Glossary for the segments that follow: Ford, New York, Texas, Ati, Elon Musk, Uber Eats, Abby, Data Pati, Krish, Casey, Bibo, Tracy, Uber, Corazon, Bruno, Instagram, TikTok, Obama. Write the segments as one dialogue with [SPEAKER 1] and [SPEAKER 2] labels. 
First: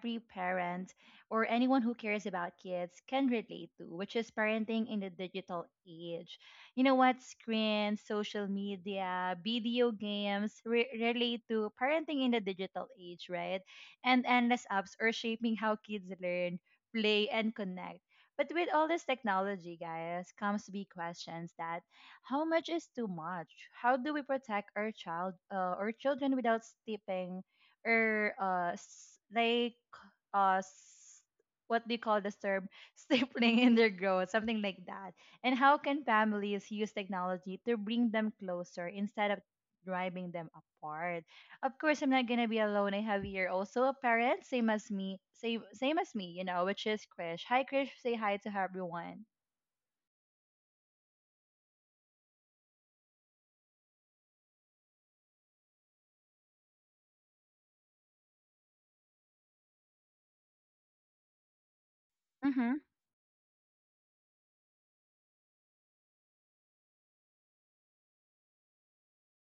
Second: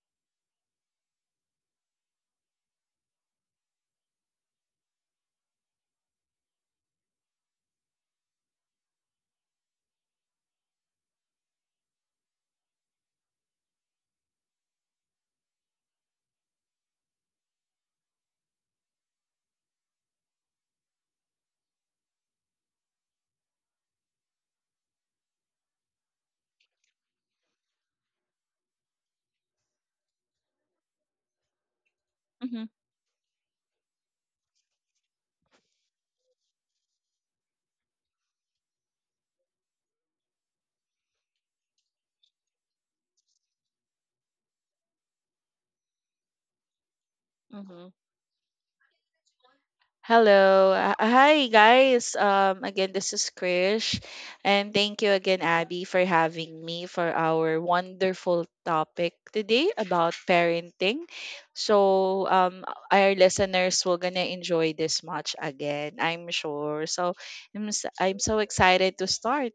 [SPEAKER 1] every parent or anyone who cares about kids can relate to, which is parenting in the digital age. You know what? Screens, social media, video games relate to parenting in the digital age, right? And endless apps are shaping how kids learn, play, and connect, but with all this technology, guys, comes big questions that how much is too much? How do we protect our child, or children without steeping or uh, s- what do you call this
[SPEAKER 2] Mm-hmm.
[SPEAKER 1] term? Stapling in their growth, something like that. And how can families use technology to bring them closer instead of driving them apart? Of course I'm not gonna be alone. I have here also a parent, same as me, same as me, you know, which is Krish. Hi
[SPEAKER 2] Mm-hmm.
[SPEAKER 1] Krish, say hi to everyone.
[SPEAKER 2] Hello. Hi, guys. Again, this is Krish. And thank you again, Abby, for having me for our wonderful topic today about parenting.
[SPEAKER 1] Mm-hmm.
[SPEAKER 2] Our listeners will gonna enjoy this much again, I'm sure. So, I'm so excited to start.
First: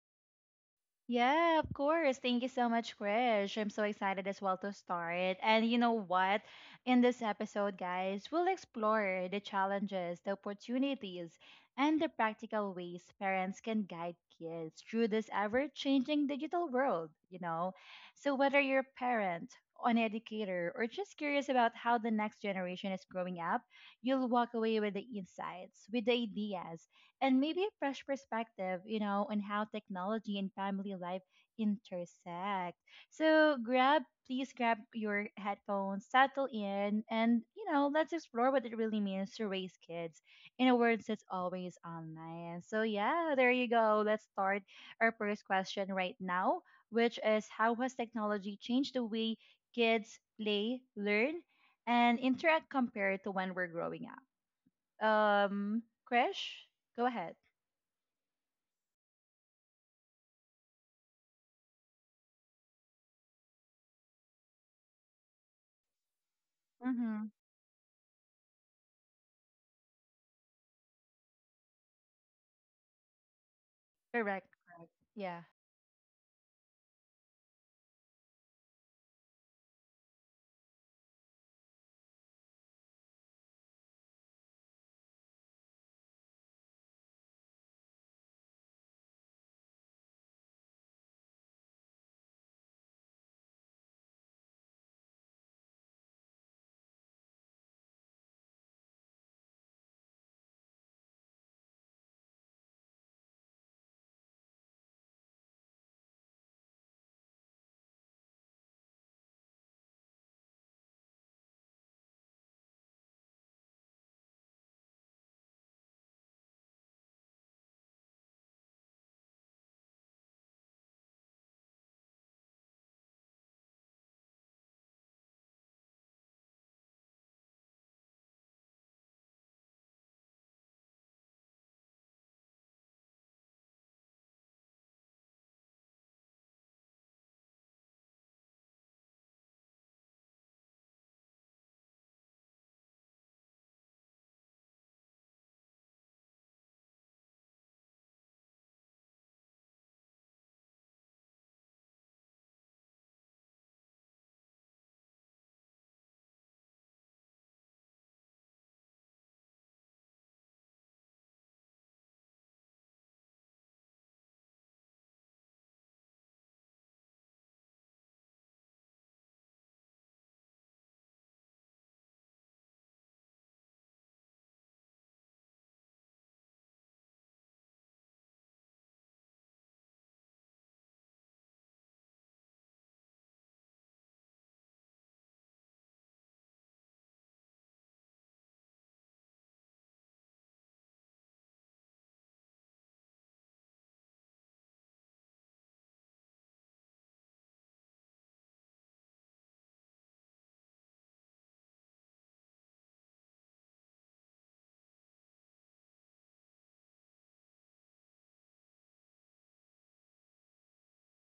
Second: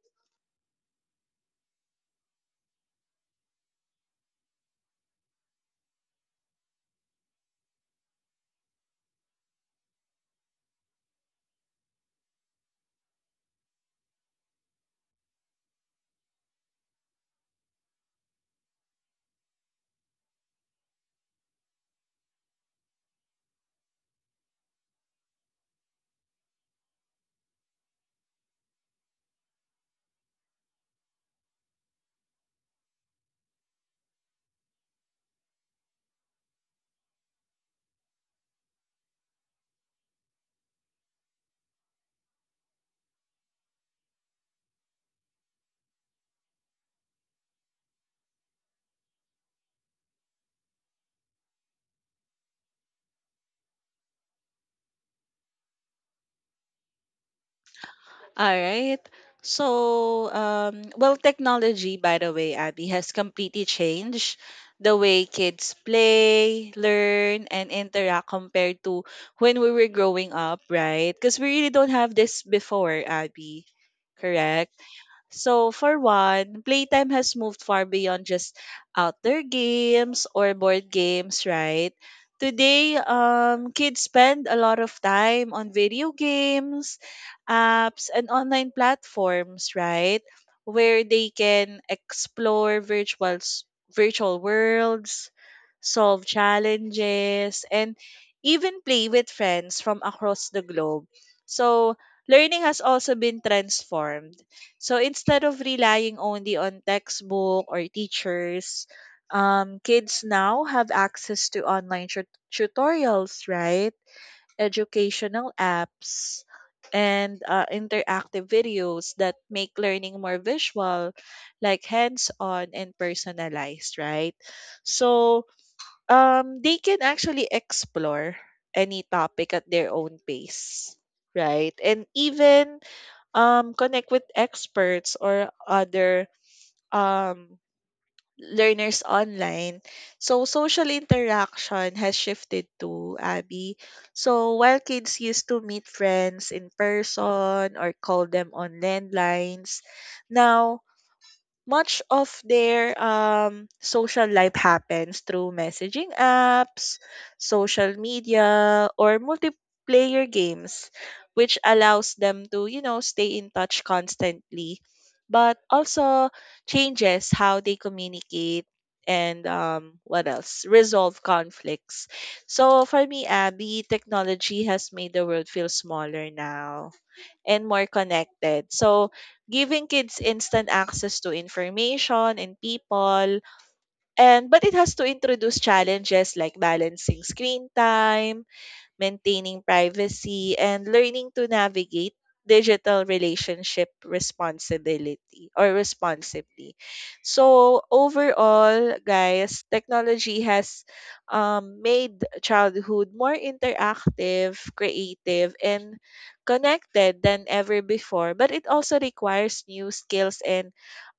[SPEAKER 1] Yeah, of course. Thank you so much, Krish. I'm so excited as well to start. And you know what? In this episode, guys, we'll explore the challenges, the opportunities, and the practical ways parents can guide kids through this ever changing digital world, you know? So, whether you're a parent, an educator, or just curious about how the next generation is growing up, you'll walk away with the insights, with the ideas, and maybe a fresh perspective, you know, on how technology and family life intersect. So grab, please grab your headphones, settle in, and you know, let's explore what it really means to raise kids in a world that's always online. So yeah, there you go. Let's start our first question right now, which is how has technology changed the way kids play, learn, and interact compared to when we're growing up? Um, Krish, go ahead.
[SPEAKER 2] All right. Well, technology, by the way, Abby, has completely changed the way kids play,
[SPEAKER 1] Mm-hmm.
[SPEAKER 2] learn, and interact compared to when we were growing up, right? Because we really don't have this before, Abby.
[SPEAKER 1] Correct.
[SPEAKER 2] Correct?
[SPEAKER 1] Yeah.
[SPEAKER 2] So, for one, playtime has moved far beyond just outdoor games or board games, right? Today, kids spend a lot of time on video games, apps, and online platforms, right? Where they can explore virtual worlds, solve challenges, and even play with friends from across the globe. So, learning has also been transformed so instead of relying only on textbook or teachers, kids now have access to online tutorials, right? Educational apps and interactive videos that make learning more visual, like hands-on and personalized, right? So they can actually explore any topic at their own pace, right? And even connect with experts or other um, learners online. So social interaction has shifted to Abby. So while kids used to meet friends in person or call them on landlines, now much of their social life happens through messaging apps, social media, or multiplayer games, which allows them to, you know, stay in touch constantly, but also changes how they communicate and what else? Resolve conflicts. So for me, Abby, technology has made the world feel smaller now and more connected. So, giving kids instant access to information and people and but it has to introduce challenges like balancing screen time maintaining privacy, and learning to navigate digital relationship responsibility or responsibly. So overall, guys, technology has made childhood more interactive, creative, and connected than ever before. But it also requires new skills and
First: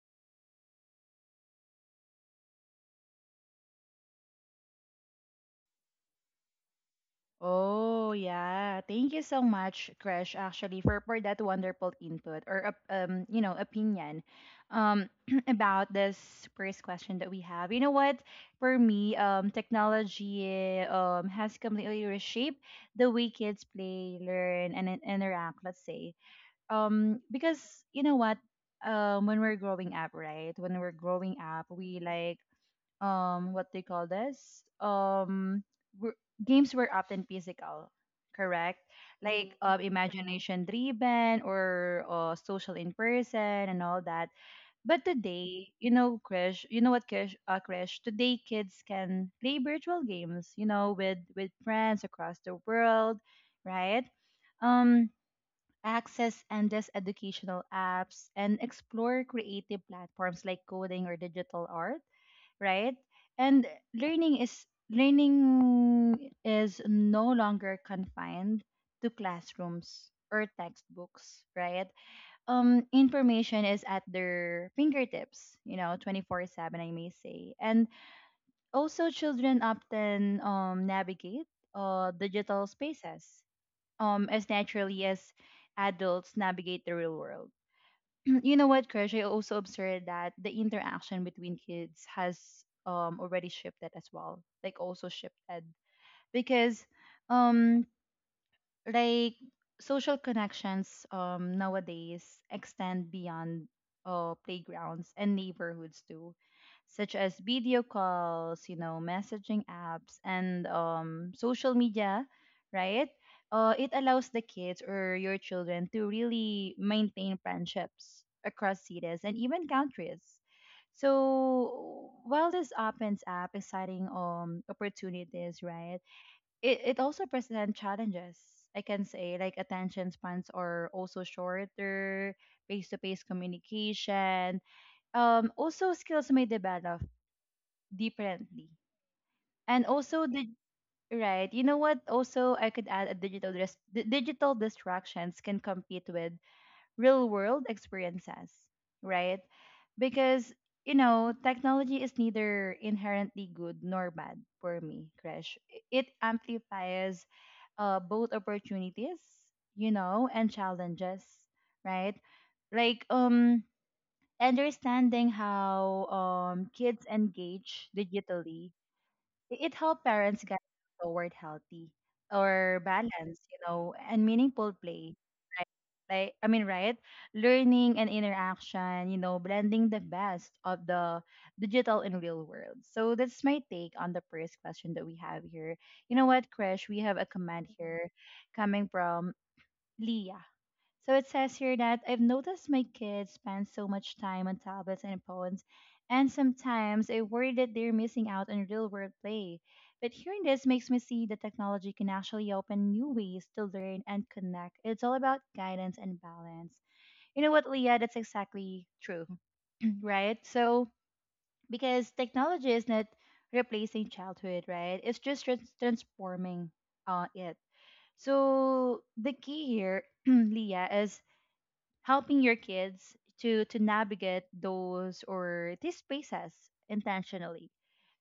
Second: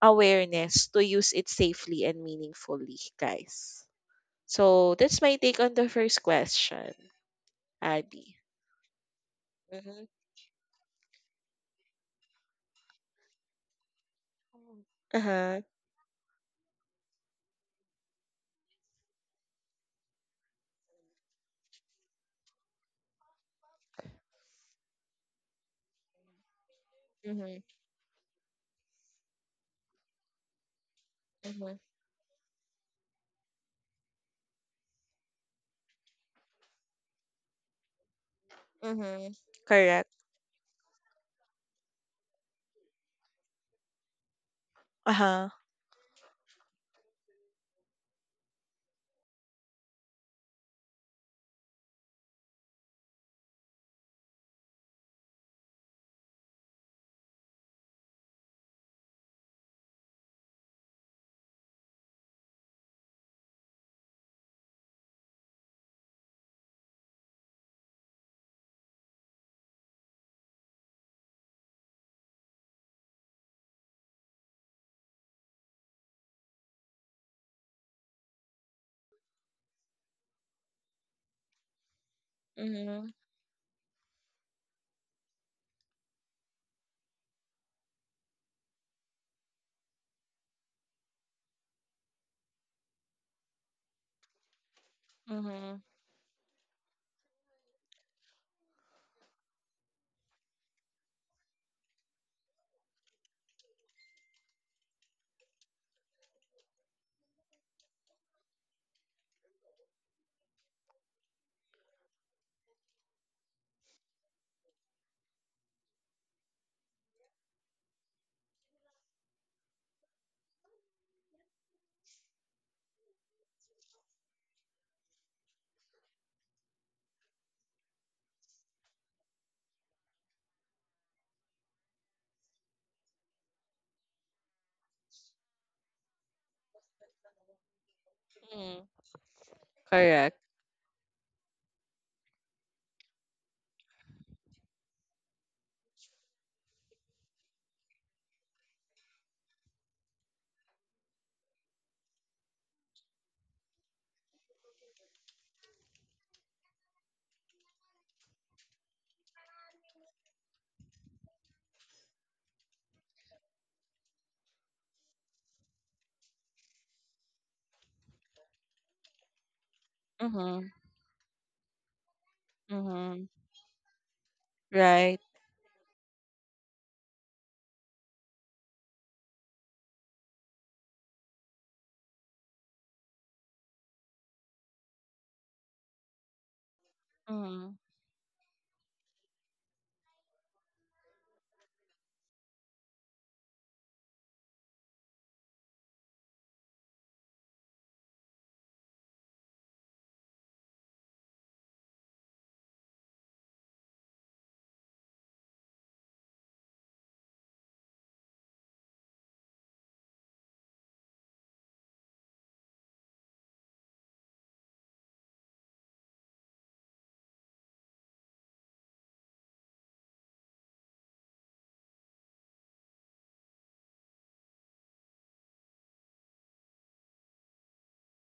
[SPEAKER 2] awareness to use it safely and meaningfully, guys. So that's my take on the first question,
[SPEAKER 1] Oh,
[SPEAKER 2] Abby.
[SPEAKER 1] yeah. Thank you so much,
[SPEAKER 2] Mhm.
[SPEAKER 1] Crash, actually, for that wonderful input or you know, opinion
[SPEAKER 2] Oh.
[SPEAKER 1] um
[SPEAKER 2] Uh-huh.
[SPEAKER 1] about this first question that we have. You know what? For me, technology has completely reshaped the way kids play, learn, and interact, let's say.
[SPEAKER 2] Mhm.
[SPEAKER 1] Because you know what? When we're growing up, right? When we're growing up,
[SPEAKER 2] Mhm.
[SPEAKER 1] we like what they call this were, games were often physical, correct,
[SPEAKER 2] Mhm.
[SPEAKER 1] like
[SPEAKER 2] Correct.
[SPEAKER 1] imagination driven or social in person and all that, but
[SPEAKER 2] Uh-huh.
[SPEAKER 1] today, you know, Krish, today kids can play virtual games, you know, with friends across the world, right? um access endless educational apps and explore creative platforms like coding or digital art, right? And learning is learning is no longer confined to classrooms or textbooks, right? Information is at their fingertips, you know, 24/7, I may say. And also, children often navigate digital
[SPEAKER 2] Mhm.
[SPEAKER 1] spaces as naturally as adults navigate the real world. You know what, Krish? I also observed that the interaction between kids has already shifted as well, like also shifted,
[SPEAKER 2] Mhm.
[SPEAKER 1] because um like social connections nowadays extend beyond playgrounds and neighborhoods too, such as video calls, you know, messaging apps, and social media, right? It allows the kids or your children to really maintain friendships across cities and even countries. So while this opens up exciting opportunities, right, it also presents challenges, I can say, like attention spans are also shorter, face-to-face communication, also skills may develop differently,
[SPEAKER 2] Mhm.
[SPEAKER 1] and also
[SPEAKER 2] Correct.
[SPEAKER 1] the, right, you know what, also I could add, a digital digital distractions can compete with real world experiences, right? Because, you know, technology is neither inherently good nor bad for me, Crash. It amplifies both opportunities, you know, and challenges, right? Like, understanding how kids engage digitally, it helped parents guide
[SPEAKER 2] Mhm.
[SPEAKER 1] toward healthy or
[SPEAKER 2] Mhm.
[SPEAKER 1] balance, you know, and meaningful play.
[SPEAKER 2] Right.
[SPEAKER 1] Right? Like I mean, right? Learning and interaction, you know, blending the best of the digital and real world. So that's my take on the first question that we have here. You know what, Krish? We have a comment
[SPEAKER 2] Mhm.
[SPEAKER 1] here coming from Leah. So it says here that I've noticed my kids spend so much time on tablets and phones, and sometimes I worry that they're missing out on real world play. But hearing this makes me see that technology can actually open new ways to learn and connect. It's all about guidance and balance. You know what, Leah? That's exactly true, right? So, because technology is not replacing childhood, right? It's just transforming it. So, the key here, Leah, is helping your kids to navigate those or these spaces intentionally,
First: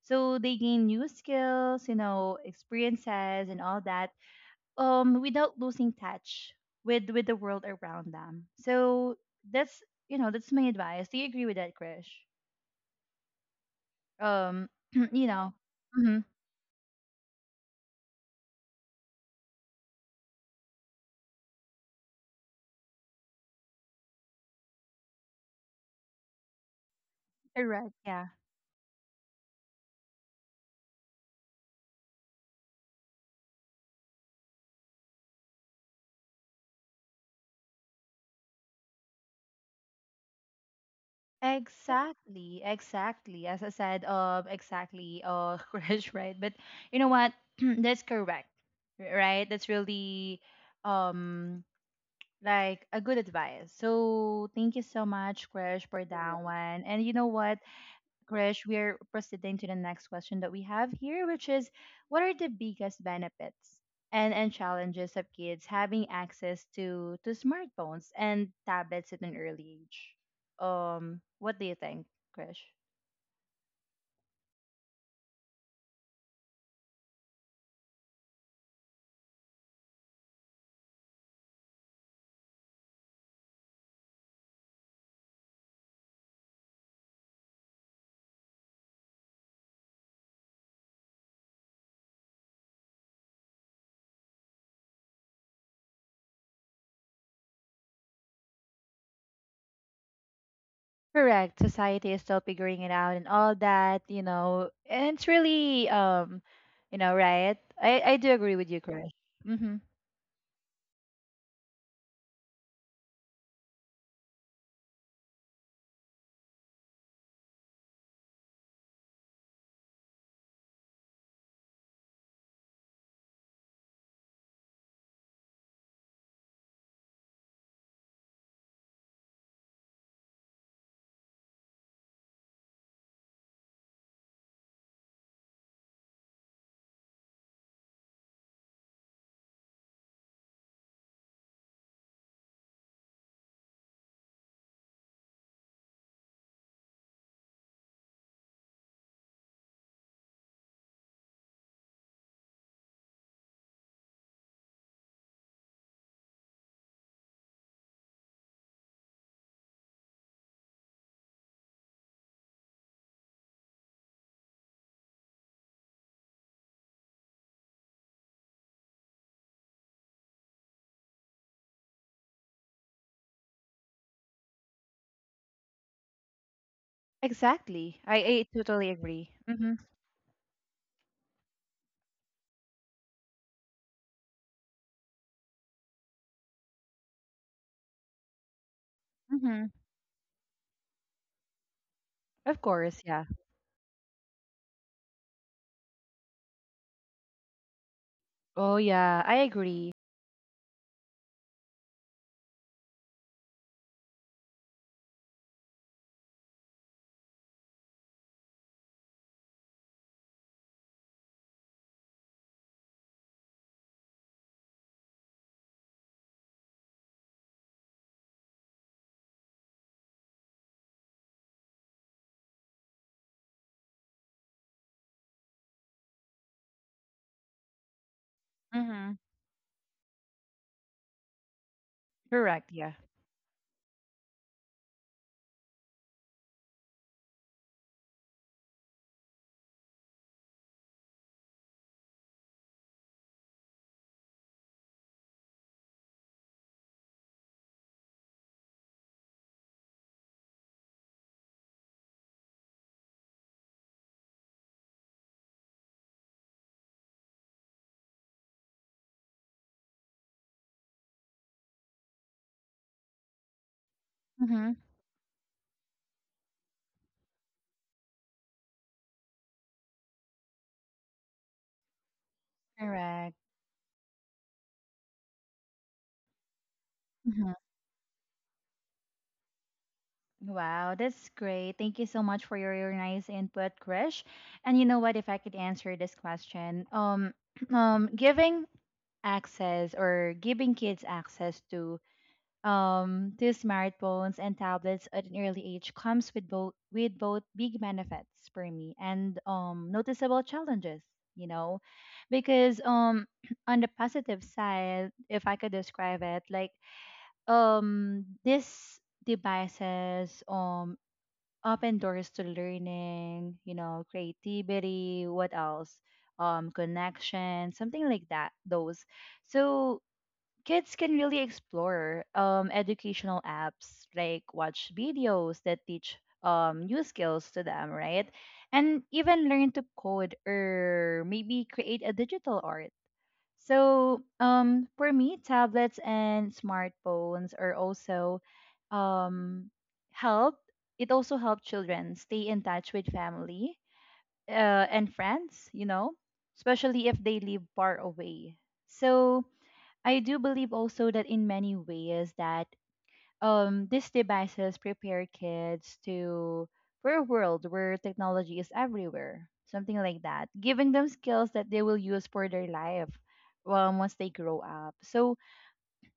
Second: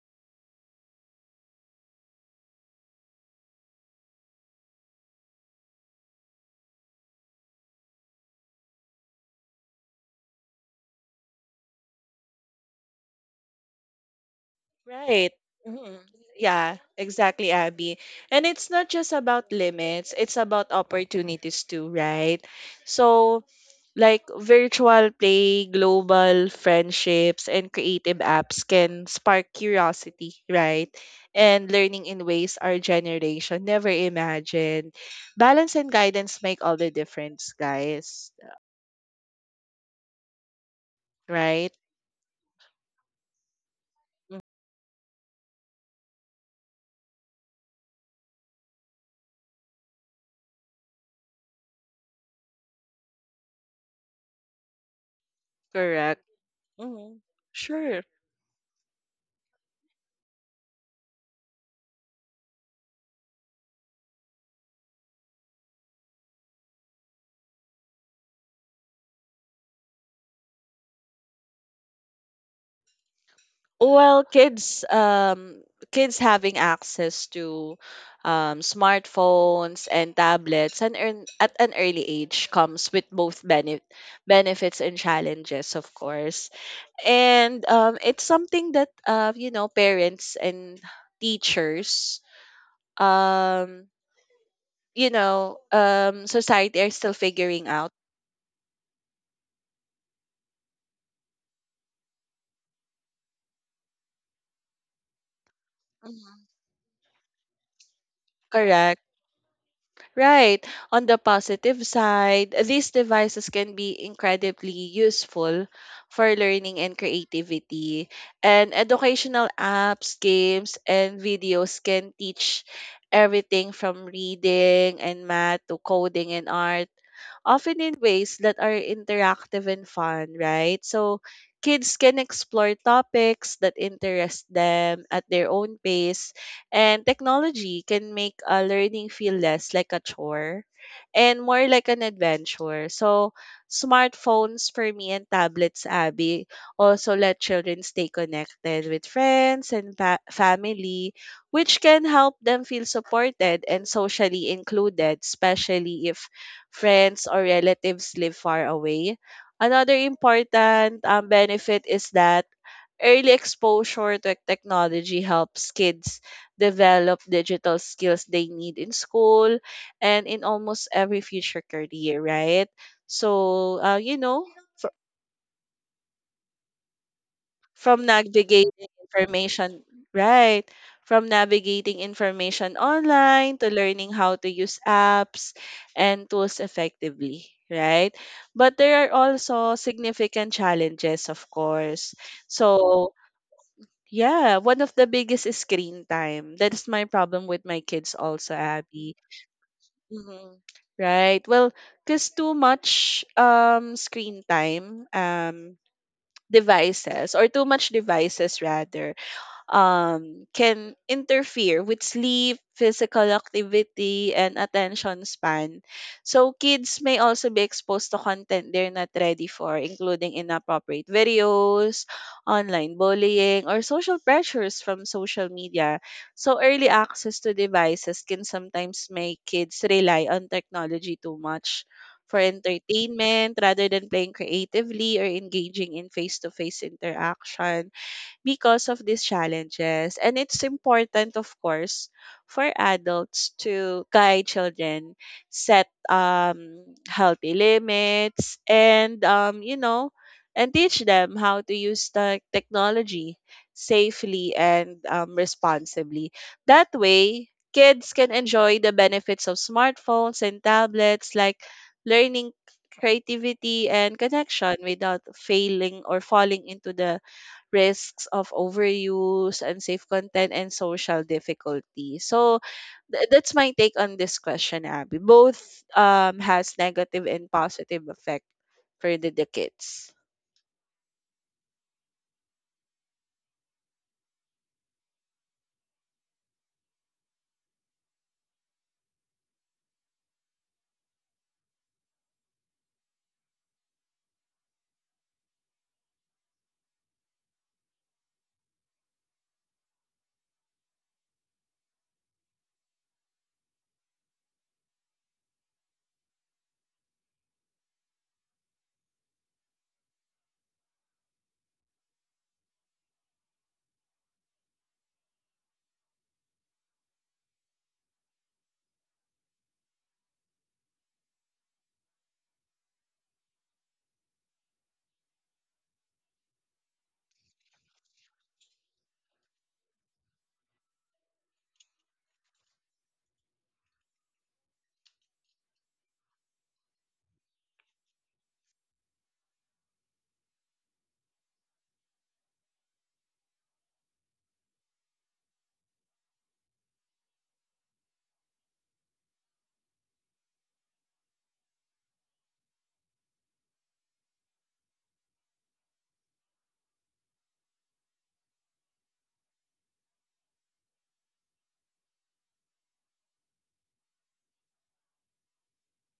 [SPEAKER 1] so they gain new skills, you know, experiences and all that, without losing touch with the world around them. So that's, you know, that's my advice. Do you agree with that, Krish? um you
[SPEAKER 2] Right.
[SPEAKER 1] know,
[SPEAKER 2] Mhm.
[SPEAKER 1] mm-hmm,
[SPEAKER 2] Yeah, exactly, Abby. And it's not just about limits, it's about opportunities too, right? So like virtual play, global friendships, and
[SPEAKER 1] correct,
[SPEAKER 2] creative
[SPEAKER 1] yeah.
[SPEAKER 2] apps can spark curiosity, right? And learning in ways our generation never imagined. Balance and guidance make all the difference, guys, right?
[SPEAKER 1] Exactly, exactly. As I said,
[SPEAKER 2] Mm.
[SPEAKER 1] exactly, Crush, right? But you know what? That's correct, right? That's really, um, like a good advice. So thank you so much, Crush, for
[SPEAKER 2] Correct.
[SPEAKER 1] that one. And you
[SPEAKER 2] Hmm.
[SPEAKER 1] know what?
[SPEAKER 2] Sure.
[SPEAKER 1] Krish, we are proceeding to the next question that we have here, which is what are the biggest benefits and challenges of kids having access to smartphones and tablets at an early age? What do you think, Krish?
[SPEAKER 2] Well, kids, kids having access to smartphones and tablets and earn, at an early age comes with both benefits and challenges, of course. And it's something that you know parents and teachers, um, you know, society are still figuring out.
[SPEAKER 1] Correct. Society is still figuring it out and all that, you know. And it's really
[SPEAKER 2] Mhm.
[SPEAKER 1] you know, right? I do agree with you,
[SPEAKER 2] Correct.
[SPEAKER 1] Krish. Mm-hmm.
[SPEAKER 2] Right. On the positive side, these devices can be incredibly useful for learning and creativity. And educational apps, games, and videos can teach everything from reading and math to coding and art often in ways that are interactive and fun, right? So kids can explore topics that interest them at their own pace, and technology can make learning feel less like a chore and more like an adventure. So smartphones for me and tablets, Abby, also let children stay connected with friends and family, which can help them feel supported and socially included, especially if friends or relatives live far away. Another important benefit is that early exposure to technology helps kids develop digital skills they need in school and in almost every future career, right? So, you know,
[SPEAKER 1] Exactly.
[SPEAKER 2] from
[SPEAKER 1] I
[SPEAKER 2] navigating
[SPEAKER 1] totally agree. Mm-hmm.
[SPEAKER 2] information, right? From navigating information online to learning how to use apps and tools effectively, right? But there are
[SPEAKER 1] Mm-hmm.
[SPEAKER 2] also significant challenges, of course.
[SPEAKER 1] Of course,
[SPEAKER 2] So,
[SPEAKER 1] yeah.
[SPEAKER 2] yeah, one of the biggest is screen time. That's my problem with my kids also,
[SPEAKER 1] Oh
[SPEAKER 2] Abby.
[SPEAKER 1] yeah, I agree.
[SPEAKER 2] Mhm. Right. Well, because too much screen time devices or too much devices rather can interfere with sleep, physical activity, and attention span. So, kids may also be exposed to content they're not ready for, including inappropriate videos, online bullying, or social pressures from social media. So, early access to devices can sometimes
[SPEAKER 1] Mhm.
[SPEAKER 2] make kids rely on technology too much for
[SPEAKER 1] Correct, yeah.
[SPEAKER 2] entertainment rather than playing creatively or engaging in face to face interaction because of these challenges. And it's important, of course, for adults to guide children, set healthy limits, and, you know, and teach them how to use the technology safely and responsibly. That way, kids can enjoy the benefits of smartphones and tablets like learning creativity and
[SPEAKER 1] Mm-hmm.
[SPEAKER 2] connection without failing or falling into the risks of overuse, unsafe content, and social difficulty. So
[SPEAKER 1] Correct.
[SPEAKER 2] that's my take on this question, Abby. Both has negative and
[SPEAKER 1] Mhm.
[SPEAKER 2] positive effect for the kids.
[SPEAKER 1] Wow, that's great. Thank you so much for your nice input, Krish. And you know what, if I could answer this question, giving access or giving kids access to smartphones and tablets at an early age comes with both big benefits for me and noticeable challenges, you know, because on the positive side, if I could describe it, like these devices open doors to learning, you know, creativity, what else, connection, something like that, those. So kids can really explore educational apps, like watch videos that teach new skills to them, right? And even learn to code, or maybe create a digital art. So, for me, tablets and smartphones are also um, help. It also help children stay in touch with family and friends, you know, especially if they live far away. So, I do believe also that in many ways that these devices prepare kids to for a world where technology is everywhere, something like that, giving them skills that they will use for their life once they grow up. So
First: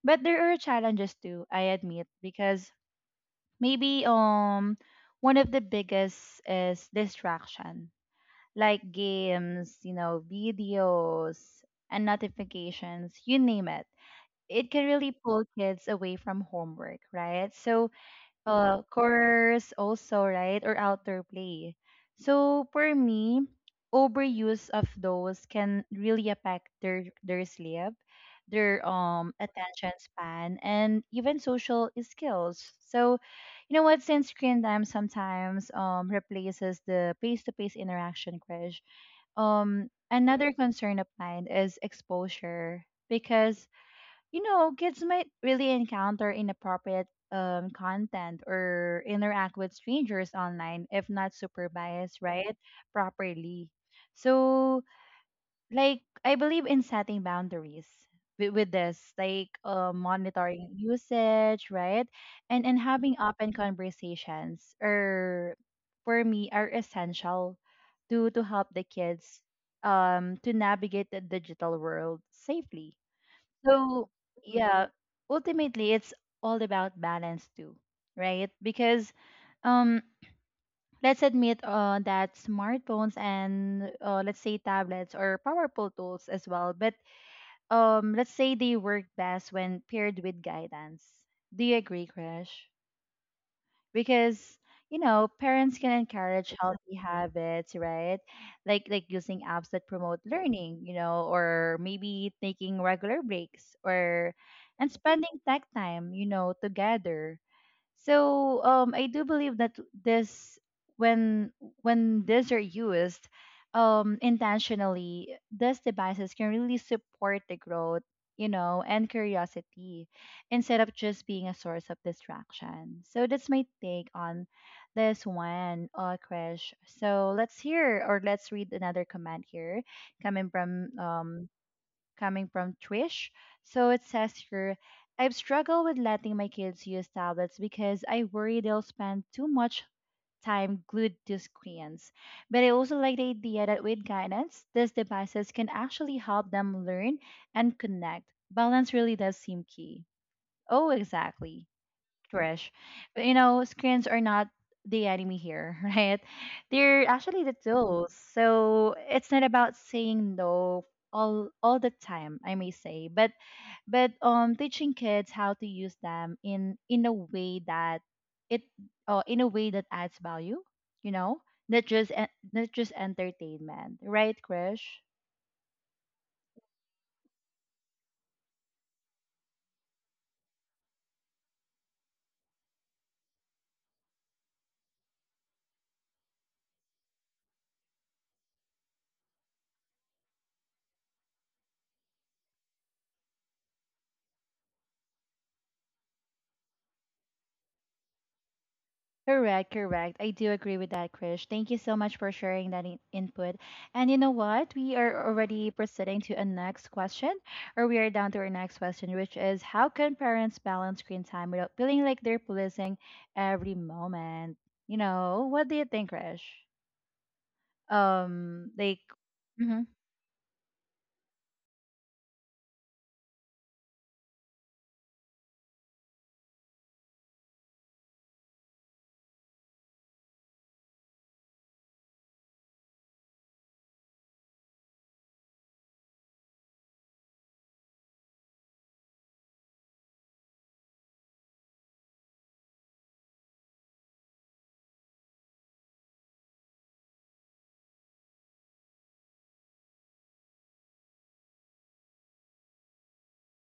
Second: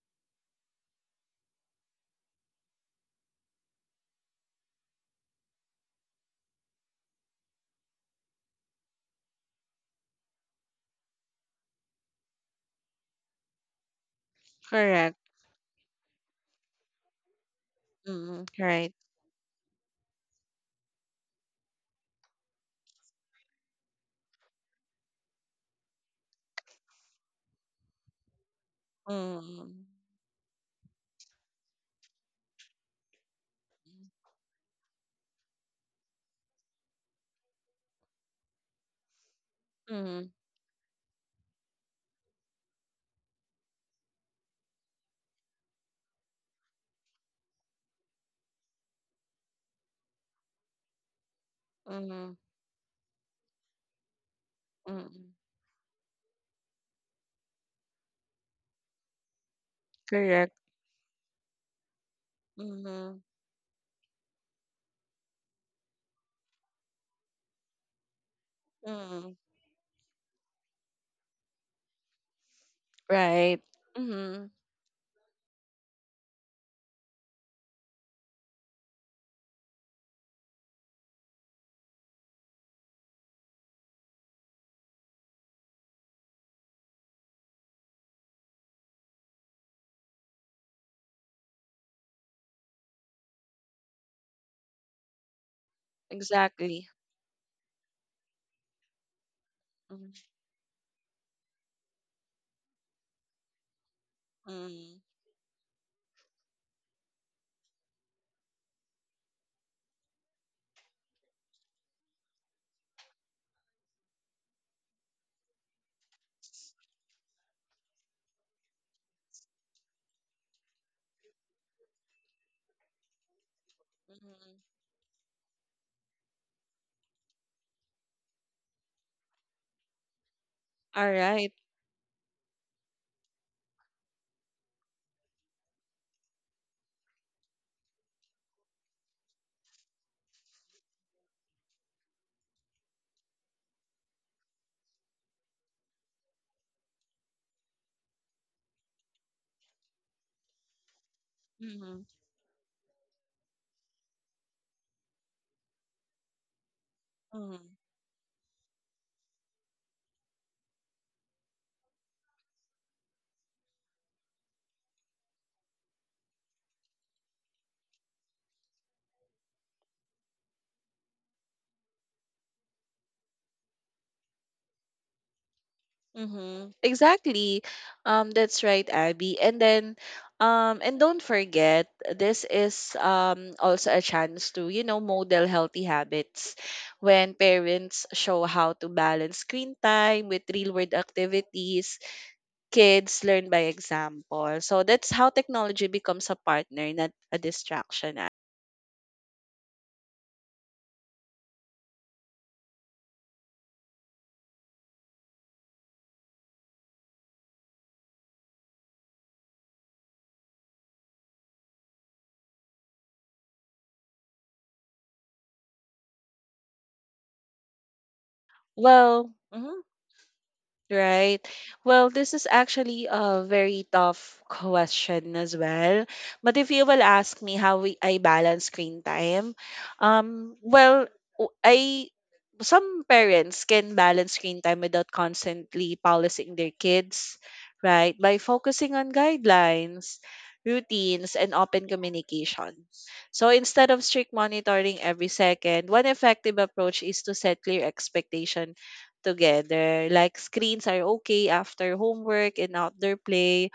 [SPEAKER 1] but there are challenges too, I admit, because maybe one of the biggest is distraction, like games, you know, videos and notifications, you name it, it can really
[SPEAKER 2] Correct.
[SPEAKER 1] pull kids away from homework, right? So
[SPEAKER 2] Mm. Right.
[SPEAKER 1] course also, right? Or outdoor play. So for me, overuse of those can really affect their sleep, their
[SPEAKER 2] Mm.
[SPEAKER 1] attention span, and even social skills. So you know what? Since screen time sometimes replaces the face-to-face interaction, Crash.
[SPEAKER 2] Mm.
[SPEAKER 1] Another concern of mine is exposure, because you know, kids might really encounter inappropriate content, or interact with strangers online if not supervised,
[SPEAKER 2] Mm.
[SPEAKER 1] right? Properly. So,
[SPEAKER 2] Mm.
[SPEAKER 1] like, I believe in setting boundaries with this, like
[SPEAKER 2] Correct.
[SPEAKER 1] monitoring usage, right? And having
[SPEAKER 2] Mm.
[SPEAKER 1] open conversations are, for me, are essential to help the
[SPEAKER 2] Mm.
[SPEAKER 1] kids to navigate the digital world safely.
[SPEAKER 2] Right.
[SPEAKER 1] So,
[SPEAKER 2] Mm,
[SPEAKER 1] yeah, ultimately it's all about balance too, right? Because um let's admit that smartphones and let's say tablets or powerful tools as well, but let's say they work best when paired with guidance. Do you agree, Krish? Because you know parents can encourage
[SPEAKER 2] exactly.
[SPEAKER 1] healthy habits, right? Like using apps that
[SPEAKER 2] Mm.
[SPEAKER 1] promote learning, you know, or maybe taking regular breaks, or and
[SPEAKER 2] Mm.
[SPEAKER 1] spending tech time, you know, together. So I do believe that this when when these are used intentionally, these devices can really support the growth, you know, and curiosity, instead of just being a source of distraction. So that's my take
[SPEAKER 2] Mm.
[SPEAKER 1] on this one, Krish. So let's hear, or let's read another comment here coming from
[SPEAKER 2] All
[SPEAKER 1] um,
[SPEAKER 2] right.
[SPEAKER 1] coming from Trish. So it says here, I've struggled with letting my kids use tablets because I worry they'll spend too much time glued to screens. But I also like the idea that with guidance, these devices can actually help them learn and connect. Balance really does seem key. Oh, exactly.
[SPEAKER 2] Mm.
[SPEAKER 1] Fresh. But you know, screens are not the enemy here, right? They're actually the
[SPEAKER 2] Mm.
[SPEAKER 1] tools. So it's not about saying no all the time, I may say, but teaching kids how to use them in a way that it in a way that adds value, you know, not just entertainment, right, Krish?
[SPEAKER 2] Mm-hmm. Exactly. That's right, Abby. And then, and don't forget, this is also a chance to, you know, model healthy habits when parents show how to balance screen time with real world activities. Kids learn by example. So that's how technology becomes a partner, not a distraction.
[SPEAKER 1] Correct, correct. I do agree with that, Krish. Thank you so much for sharing that input. And you know what? We are already proceeding to a next question, or we are down to our next question, which is how can parents balance screen time without feeling like they're policing every moment? You know, what do you think, Krish? Like,
[SPEAKER 2] Well,
[SPEAKER 1] mm-hmm,
[SPEAKER 2] mhm. Right. Well, this is actually a very tough question as well. But if you will ask me how I balance screen time, well, I some parents can balance screen time without constantly policing their kids, right? By focusing on guidelines, routines, and open communication. So instead of strict monitoring every second, one effective approach is to set clear expectations together. Like screens are okay after homework and outdoor play,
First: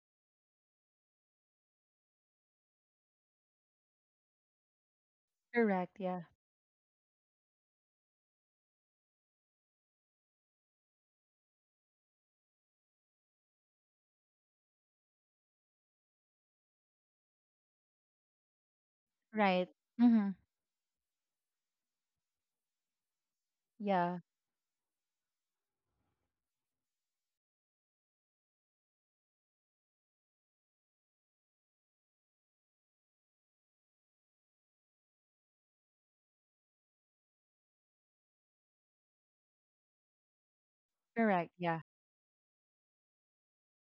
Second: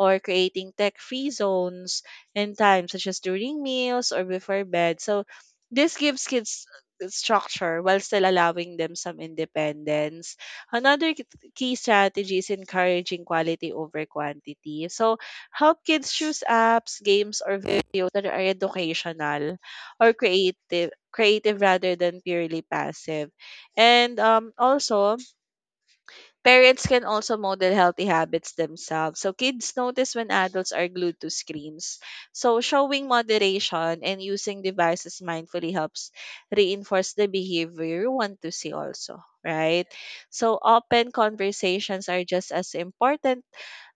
[SPEAKER 2] or creating tech free zones and time, such as during meals or before bed. So, this
[SPEAKER 1] correct, yeah,
[SPEAKER 2] gives kids structure while still allowing them some independence. Another key strategy is encouraging quality over quantity. So, help kids choose apps, games, or videos that are educational
[SPEAKER 1] right,
[SPEAKER 2] or
[SPEAKER 1] mm-hmm,
[SPEAKER 2] creative rather than purely passive
[SPEAKER 1] yeah,
[SPEAKER 2] and also, parents can also model healthy habits themselves. So kids notice when adults are glued to screens. So showing moderation and using devices mindfully helps reinforce the behavior you want to see also, right? So open
[SPEAKER 1] correct, yeah,
[SPEAKER 2] conversations are just as important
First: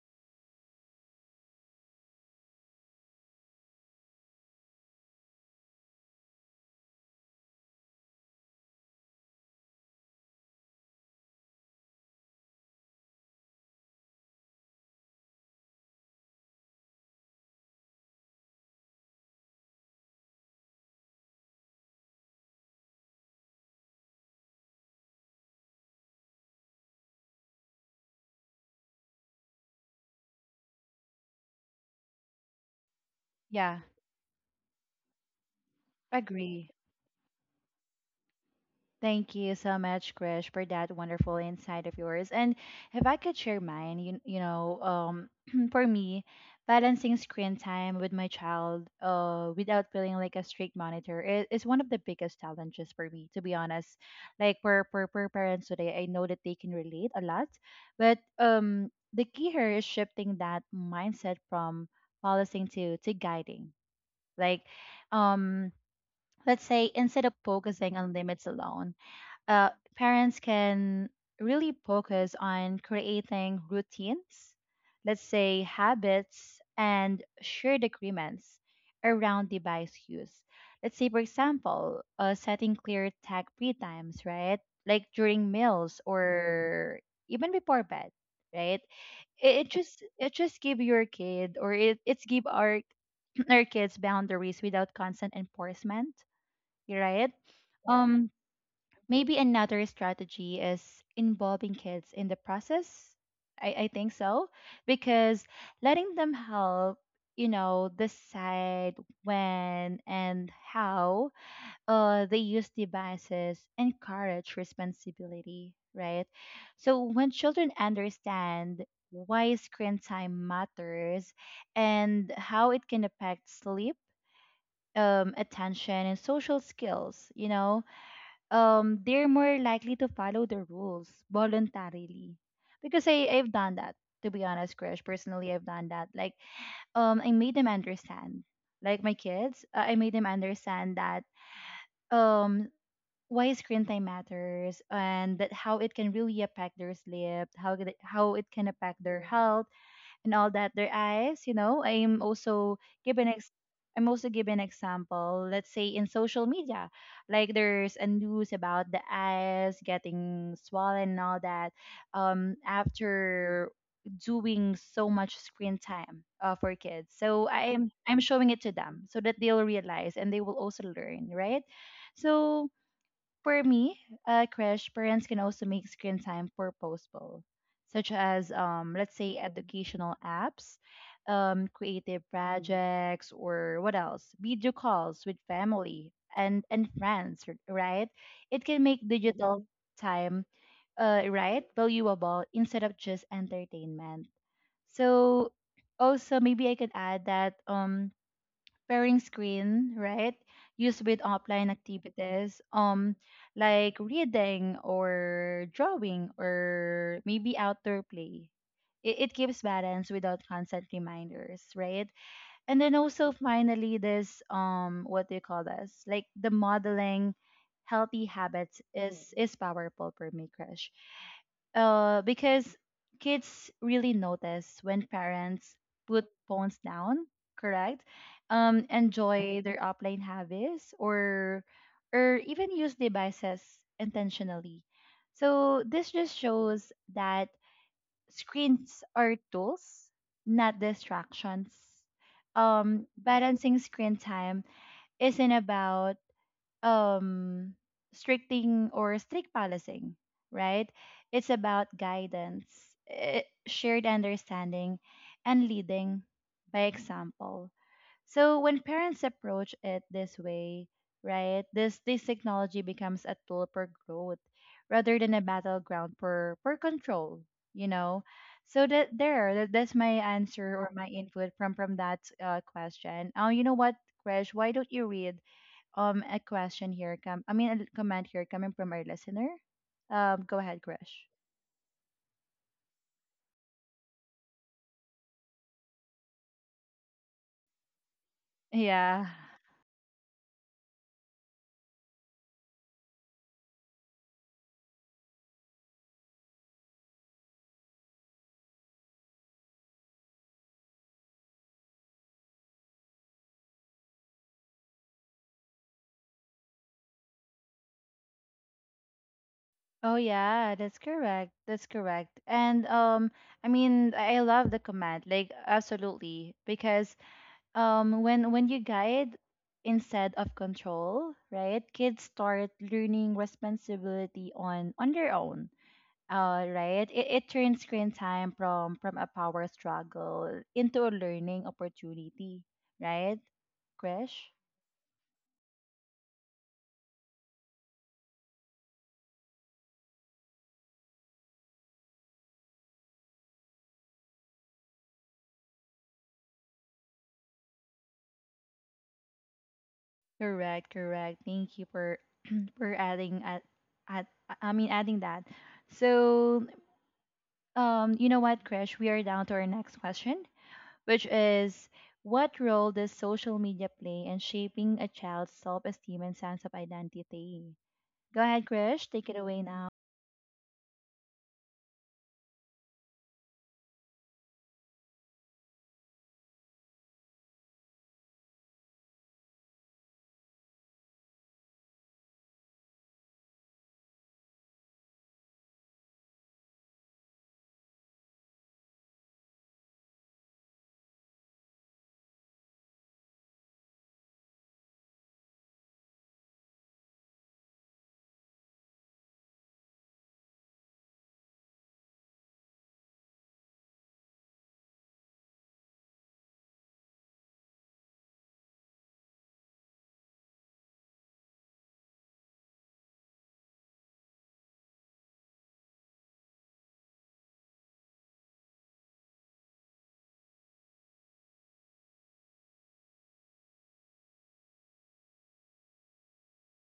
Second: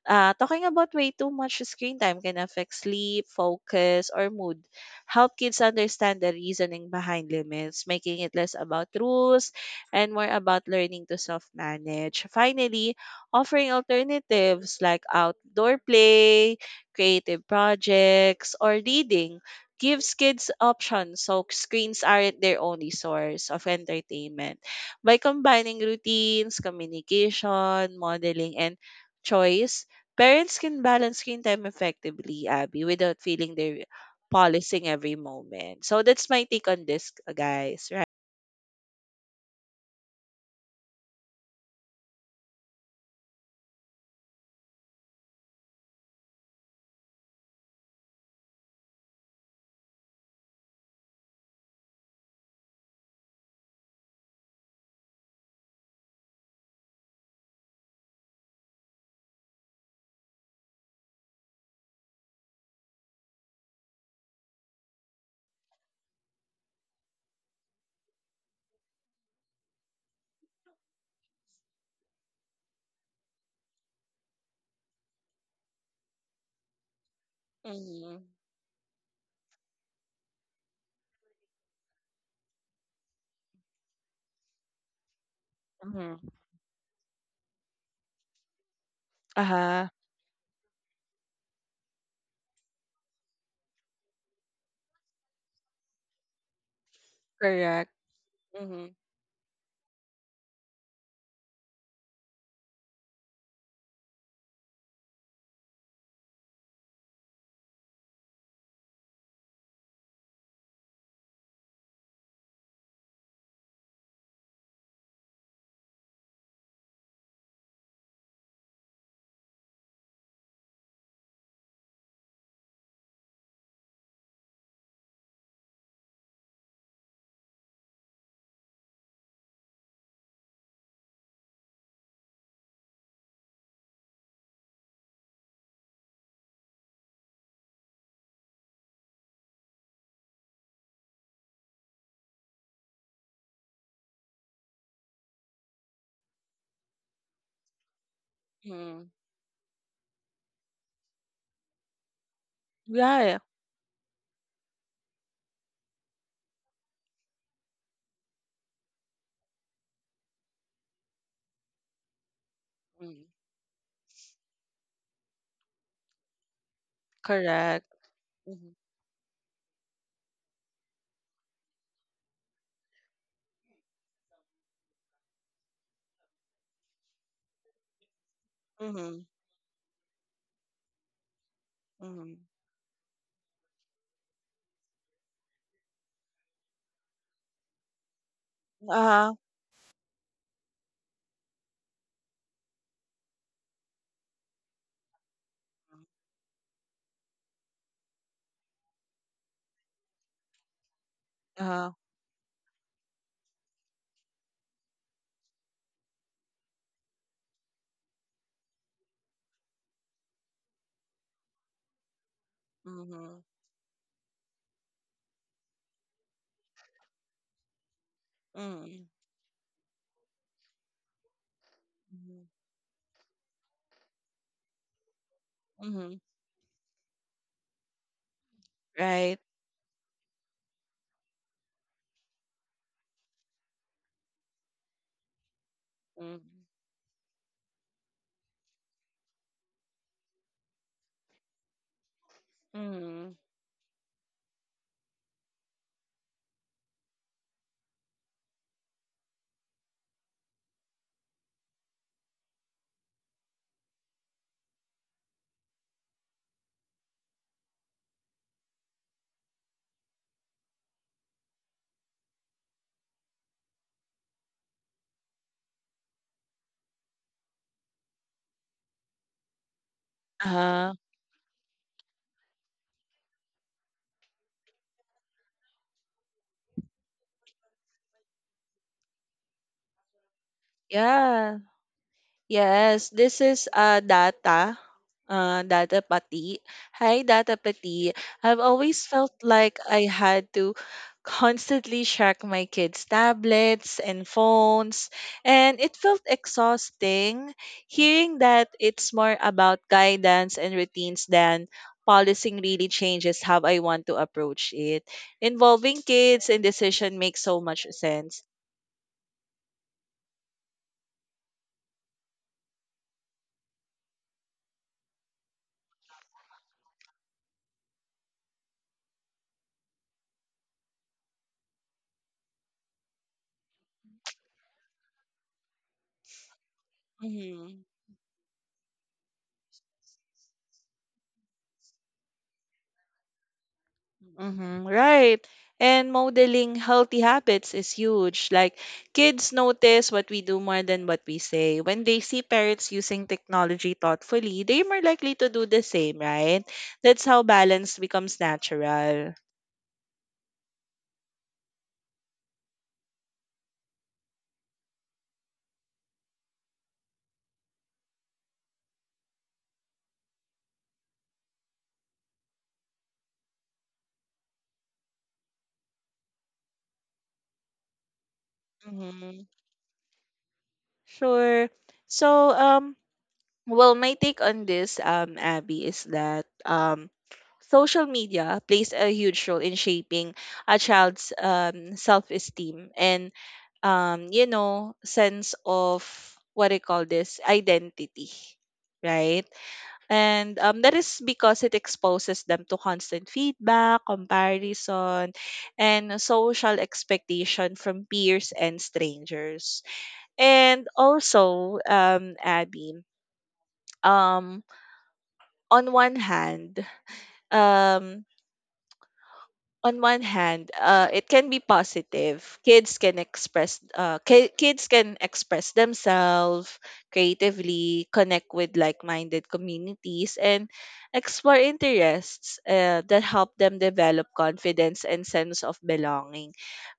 [SPEAKER 2] talking about way too much screen time can affect sleep, focus, or mood. Help kids understand the reasoning behind limits, making it less about rules and more about learning to self manage. Finally, offering alternatives like outdoor play, creative projects, or reading gives kids options so screens aren't their only source of entertainment. By combining routines, communication, modeling, and choice, parents can balance screen time effectively, Abby, without feeling
[SPEAKER 1] yeah,
[SPEAKER 2] they're policing every moment. So that's my take
[SPEAKER 1] agree.
[SPEAKER 2] on this, guys, right?
[SPEAKER 1] Thank you so much, Krish, for that wonderful insight of yours. And if I could share mine, for me, balancing screen time with my child without feeling like a strict monitor is one of the biggest challenges for me, to be honest. Like for, parents today, I know that they can relate a lot, but the key here is shifting that mindset from policing to guiding. Like, um, let's say instead of focusing on limits alone, uh, parents can really focus on creating routines, let's say habits and shared
[SPEAKER 2] Mm-hmm.
[SPEAKER 1] agreements around device use. Let's say, for example, setting clear tech free times, right? Like during meals or even before bed, right? It
[SPEAKER 2] Uh-huh,
[SPEAKER 1] just give your kid, or it's give our our kids boundaries without constant enforcement, right?
[SPEAKER 2] correct.
[SPEAKER 1] Um.
[SPEAKER 2] Mhm,
[SPEAKER 1] Maybe another strategy is involving kids in the process. I think so. Because letting them help, decide when and how they use devices encourage responsibility, right? So when children understand why screen time matters and how it can affect sleep, attention, and social skills, they're more likely to follow the rules voluntarily, because I've done that, to be honest, Krish. Personally, I've done that, like, I made them understand, like my kids, I made them understand that, um why screen time matters and that how it can really affect their sleep, how it can affect
[SPEAKER 2] mhm,
[SPEAKER 1] their health and all that, their eyes, I'm also given
[SPEAKER 2] yeah,
[SPEAKER 1] I'm also given example, let's say in social media, like there's a news about the eyes getting swollen and all that,
[SPEAKER 2] mhm,
[SPEAKER 1] after doing so much screen time, for kids, so
[SPEAKER 2] correct.
[SPEAKER 1] I'm showing it to
[SPEAKER 2] Mhm,
[SPEAKER 1] them so that they'll realize and they will also learn, right. So for me, Krish, parents can also make screen time purposeful, such as, let's
[SPEAKER 2] mhm,
[SPEAKER 1] say, educational apps, creative
[SPEAKER 2] mhm,
[SPEAKER 1] projects, or what else? Video calls with family and friends, right? It can make
[SPEAKER 2] uh-huh,
[SPEAKER 1] digital time, right, valuable instead of just entertainment. So, also, maybe I could add that, pairing screen, right? Used with offline
[SPEAKER 2] uh-huh,
[SPEAKER 1] activities, like reading or drawing or maybe outdoor play. It keeps balance without constant reminders, right? And then also
[SPEAKER 2] mhm,
[SPEAKER 1] finally, this, what do you call this, like the modeling healthy habits
[SPEAKER 2] mhm,
[SPEAKER 1] is powerful for me, Krish,
[SPEAKER 2] mhm,
[SPEAKER 1] because kids really notice when parents
[SPEAKER 2] mhm,
[SPEAKER 1] put phones down. Correct.
[SPEAKER 2] right.
[SPEAKER 1] Enjoy their offline habits, or even use devices intentionally. So this just
[SPEAKER 2] Mhm,
[SPEAKER 1] shows that screens are tools, not distractions.
[SPEAKER 2] mhm.
[SPEAKER 1] Balancing screen time isn't about, um, strict policing, right? It's about guidance, shared understanding, and leading by example. So when parents approach it this way, right, this technology becomes a tool for growth rather than a battleground for control, you know. So that, that's my answer, or
[SPEAKER 2] Uh-huh,
[SPEAKER 1] my input from that, question. Oh, you know what, Krish, why don't you read, a question here? I mean, a comment here coming from our listener. Go ahead, Krish.
[SPEAKER 2] yeah. Yes, this is Data, Data Pati. Hi, Data Pati. I've always
[SPEAKER 1] Yeah.
[SPEAKER 2] felt like I had to constantly check my kids' tablets and phones, and it felt exhausting hearing that it's more about guidance and routines than policing really changes how I want to approach it. Involving kids in decision makes so much sense.
[SPEAKER 1] Oh yeah, that's correct. That's correct. And, I mean, I love the command, like absolutely. Because, when you guide instead of control, right, kids start learning responsibility on their own. Right. It turns
[SPEAKER 2] Mhm.
[SPEAKER 1] screen time from a power struggle into a learning opportunity, right, Krish?
[SPEAKER 2] Mm-hmm, right. And modeling healthy habits is huge. Like kids notice what we do more than what we say. When they see parents using technology thoughtfully, they're more likely to do the same, right? That's how balance becomes natural.
[SPEAKER 1] Correct, correct. Thank you for for adding at I mean adding that. So, you know what, Krish, we are down to our next question, which is what role does social media play in shaping a child's self-esteem and sense of identity? Go ahead, Krish, take it
[SPEAKER 2] Mm-hmm.
[SPEAKER 1] away now.
[SPEAKER 2] Sure. So, um, well, my take on this, Abby, is that social media plays a huge role in shaping a child's self-esteem and you know, sense of what do you call this identity, right? And that is because it exposes them to constant feedback, comparison, and social expectation from peers and strangers. And also, Abby, um, on one hand, um, on one hand, it can be positive. Kids can express, kids can express themselves creatively, connect with like-minded communities, and explore interests that help them develop confidence and sense of belonging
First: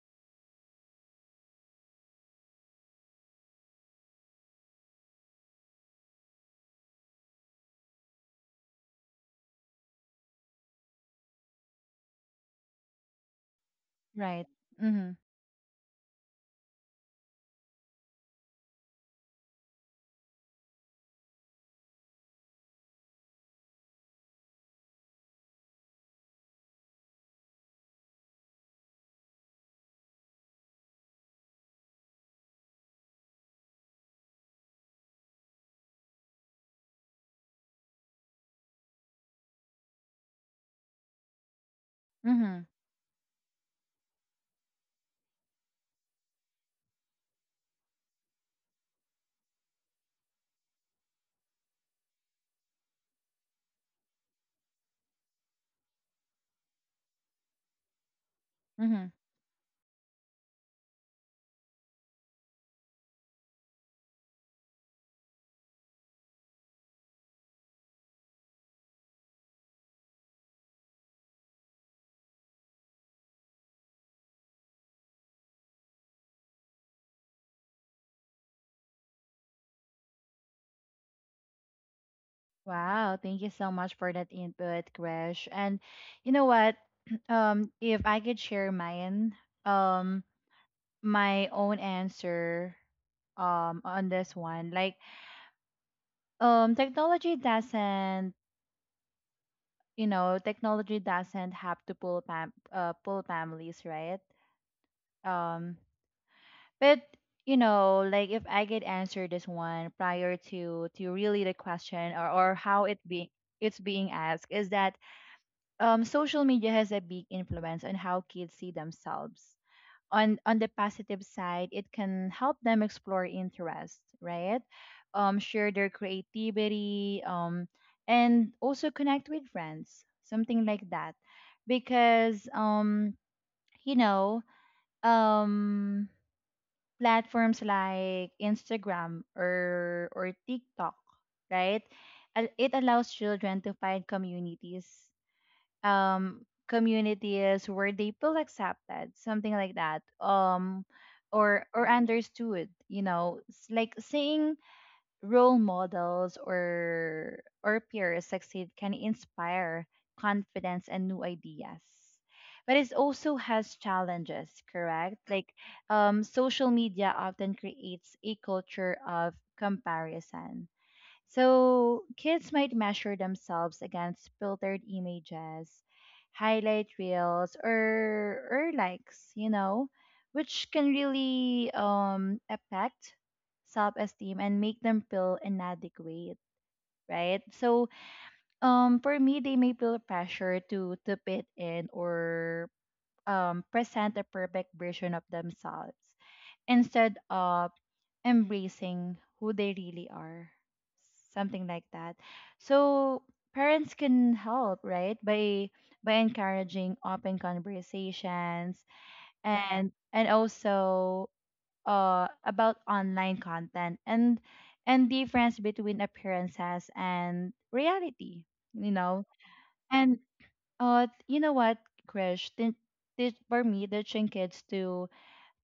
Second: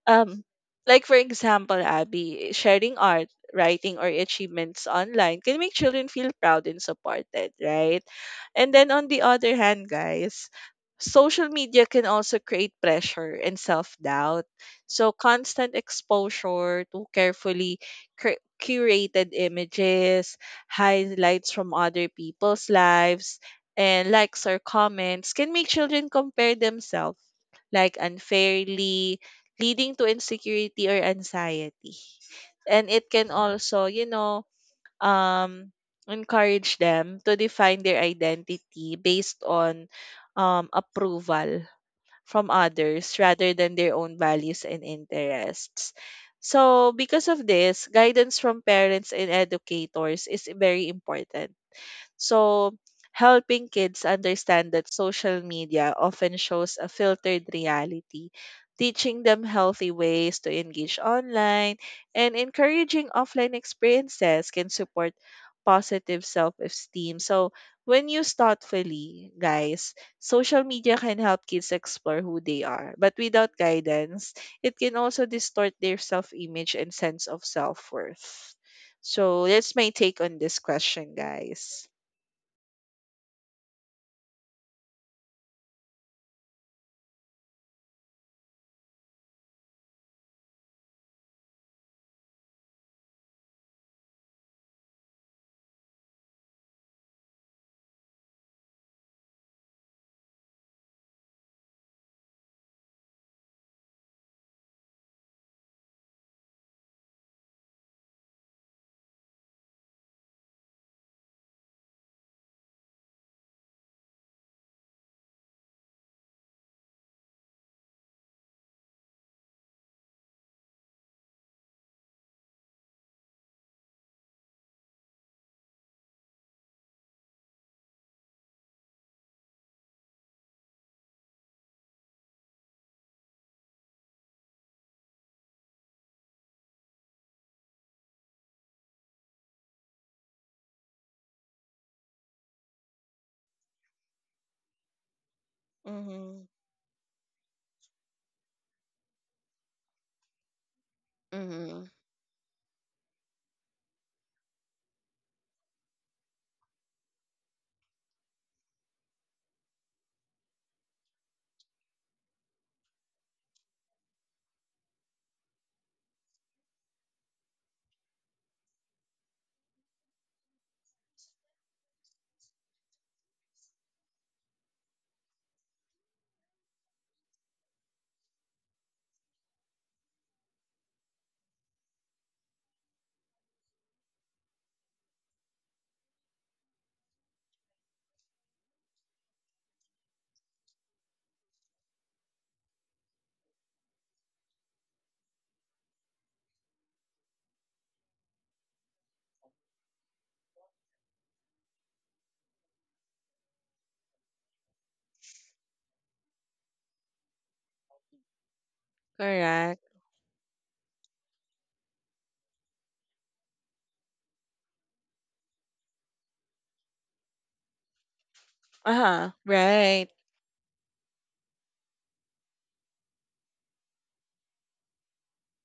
[SPEAKER 2] um like for example Abby sharing art writing or achievements online can make children feel proud and supported right and then on the other hand guys social media can also create pressure and self-doubt
[SPEAKER 1] Right.
[SPEAKER 2] so
[SPEAKER 1] Mhm.
[SPEAKER 2] constant exposure to carefully curated images highlights from other people's lives and likes or comments can make children compare themselves like unfairly, leading to insecurity or anxiety. And it can also, you know, um, encourage them to define their identity based on approval from
[SPEAKER 1] Mhm.
[SPEAKER 2] others rather than their own values and interests. So, because of this, guidance from parents and educators is very important so, helping kids understand that social media often shows a filtered reality,
[SPEAKER 1] Mhm.
[SPEAKER 2] teaching them healthy ways to engage online, and encouraging offline experiences can support positive self esteem. So, when used thoughtfully, guys, social media can help kids explore who they are, but without guidance, it can also distort their self image and sense of self worth. So that's my take on this question, guys.
[SPEAKER 1] Wow, thank you so much for that input, Krish. And you know what? If I could share mine, um my own answer, on this one, like technology doesn't, technology doesn't have to pull pull families, right, um but, like if I could answer this one prior to really, the question or how it be, it's being asked, is that, social media has a big influence on how kids see themselves. On the positive side, it can help them explore interest, right, share their creativity, and also connect with friends, something like that. Because, you know um platforms like Instagram or TikTok, right, it allows children to find communities,
[SPEAKER 2] Mhm.
[SPEAKER 1] communities where they feel accepted, something like that, or
[SPEAKER 2] Mhm.
[SPEAKER 1] understood. It's like seeing role models, or peers succeed can inspire confidence and new ideas. But it also has challenges, correct, like, social media often creates a culture of comparison, so kids might measure themselves against filtered images, highlight reels, or likes, which can really affect self-esteem and make them feel inadequate, right? So, for me, they may feel pressure to fit in, or present a perfect version of themselves instead of embracing who they really are, something like that. So parents can help, right, by encouraging open conversations,
[SPEAKER 2] Correct.
[SPEAKER 1] and also, about online content, and difference between appearances and reality, you know
[SPEAKER 2] Uh-huh. Right.
[SPEAKER 1] and, you know what, Krish, for me, teaching kids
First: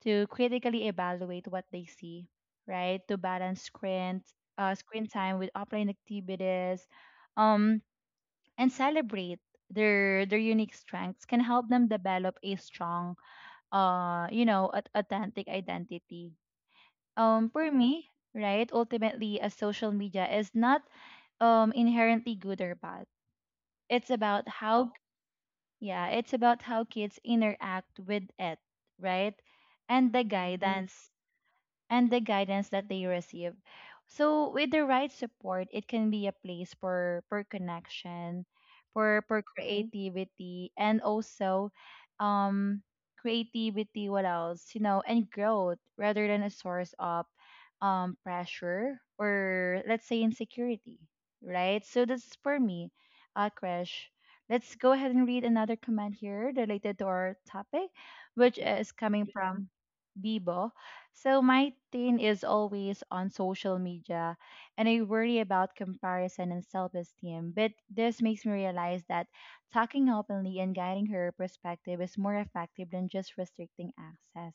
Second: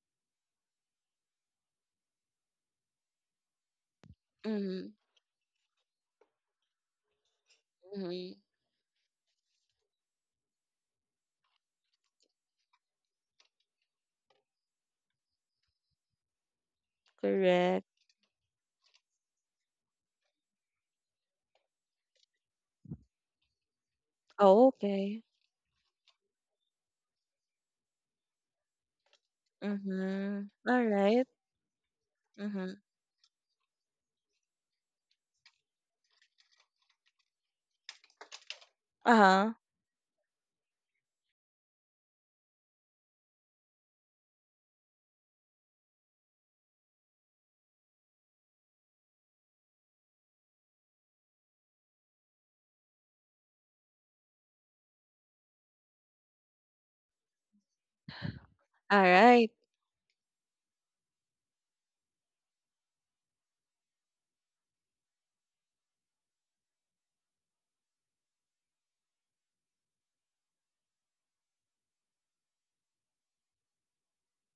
[SPEAKER 1] to critically evaluate what they see, right? To balance
[SPEAKER 2] Mhm.
[SPEAKER 1] screen time with offline activities, um,
[SPEAKER 2] Mhm.
[SPEAKER 1] and celebrate their unique strengths can help them develop a strong, authentic identity. For
[SPEAKER 2] Correct.
[SPEAKER 1] me, right? Ultimately, a social media is not, inherently good or bad. It's about
[SPEAKER 2] Oh,
[SPEAKER 1] how,
[SPEAKER 2] okay.
[SPEAKER 1] yeah, it's about how kids interact with it, right? And the
[SPEAKER 2] Mhm. All right.
[SPEAKER 1] guidance
[SPEAKER 2] Mhm.
[SPEAKER 1] that they receive. So with the right support, it can be a place for connection, for
[SPEAKER 2] Uh-huh.
[SPEAKER 1] Mm-hmm, creativity, and also, um, creativity. What else? You know, and growth rather than a source of, pressure or, let's say, insecurity, right? So that's for me, Crash. Let's go ahead and read another comment here related to our topic, which is
[SPEAKER 2] All
[SPEAKER 1] coming
[SPEAKER 2] right.
[SPEAKER 1] from Bibo. So my teen is always on social media and I worry about comparison and self-esteem. But this makes me realize that talking openly and guiding her perspective is more effective than just restricting access.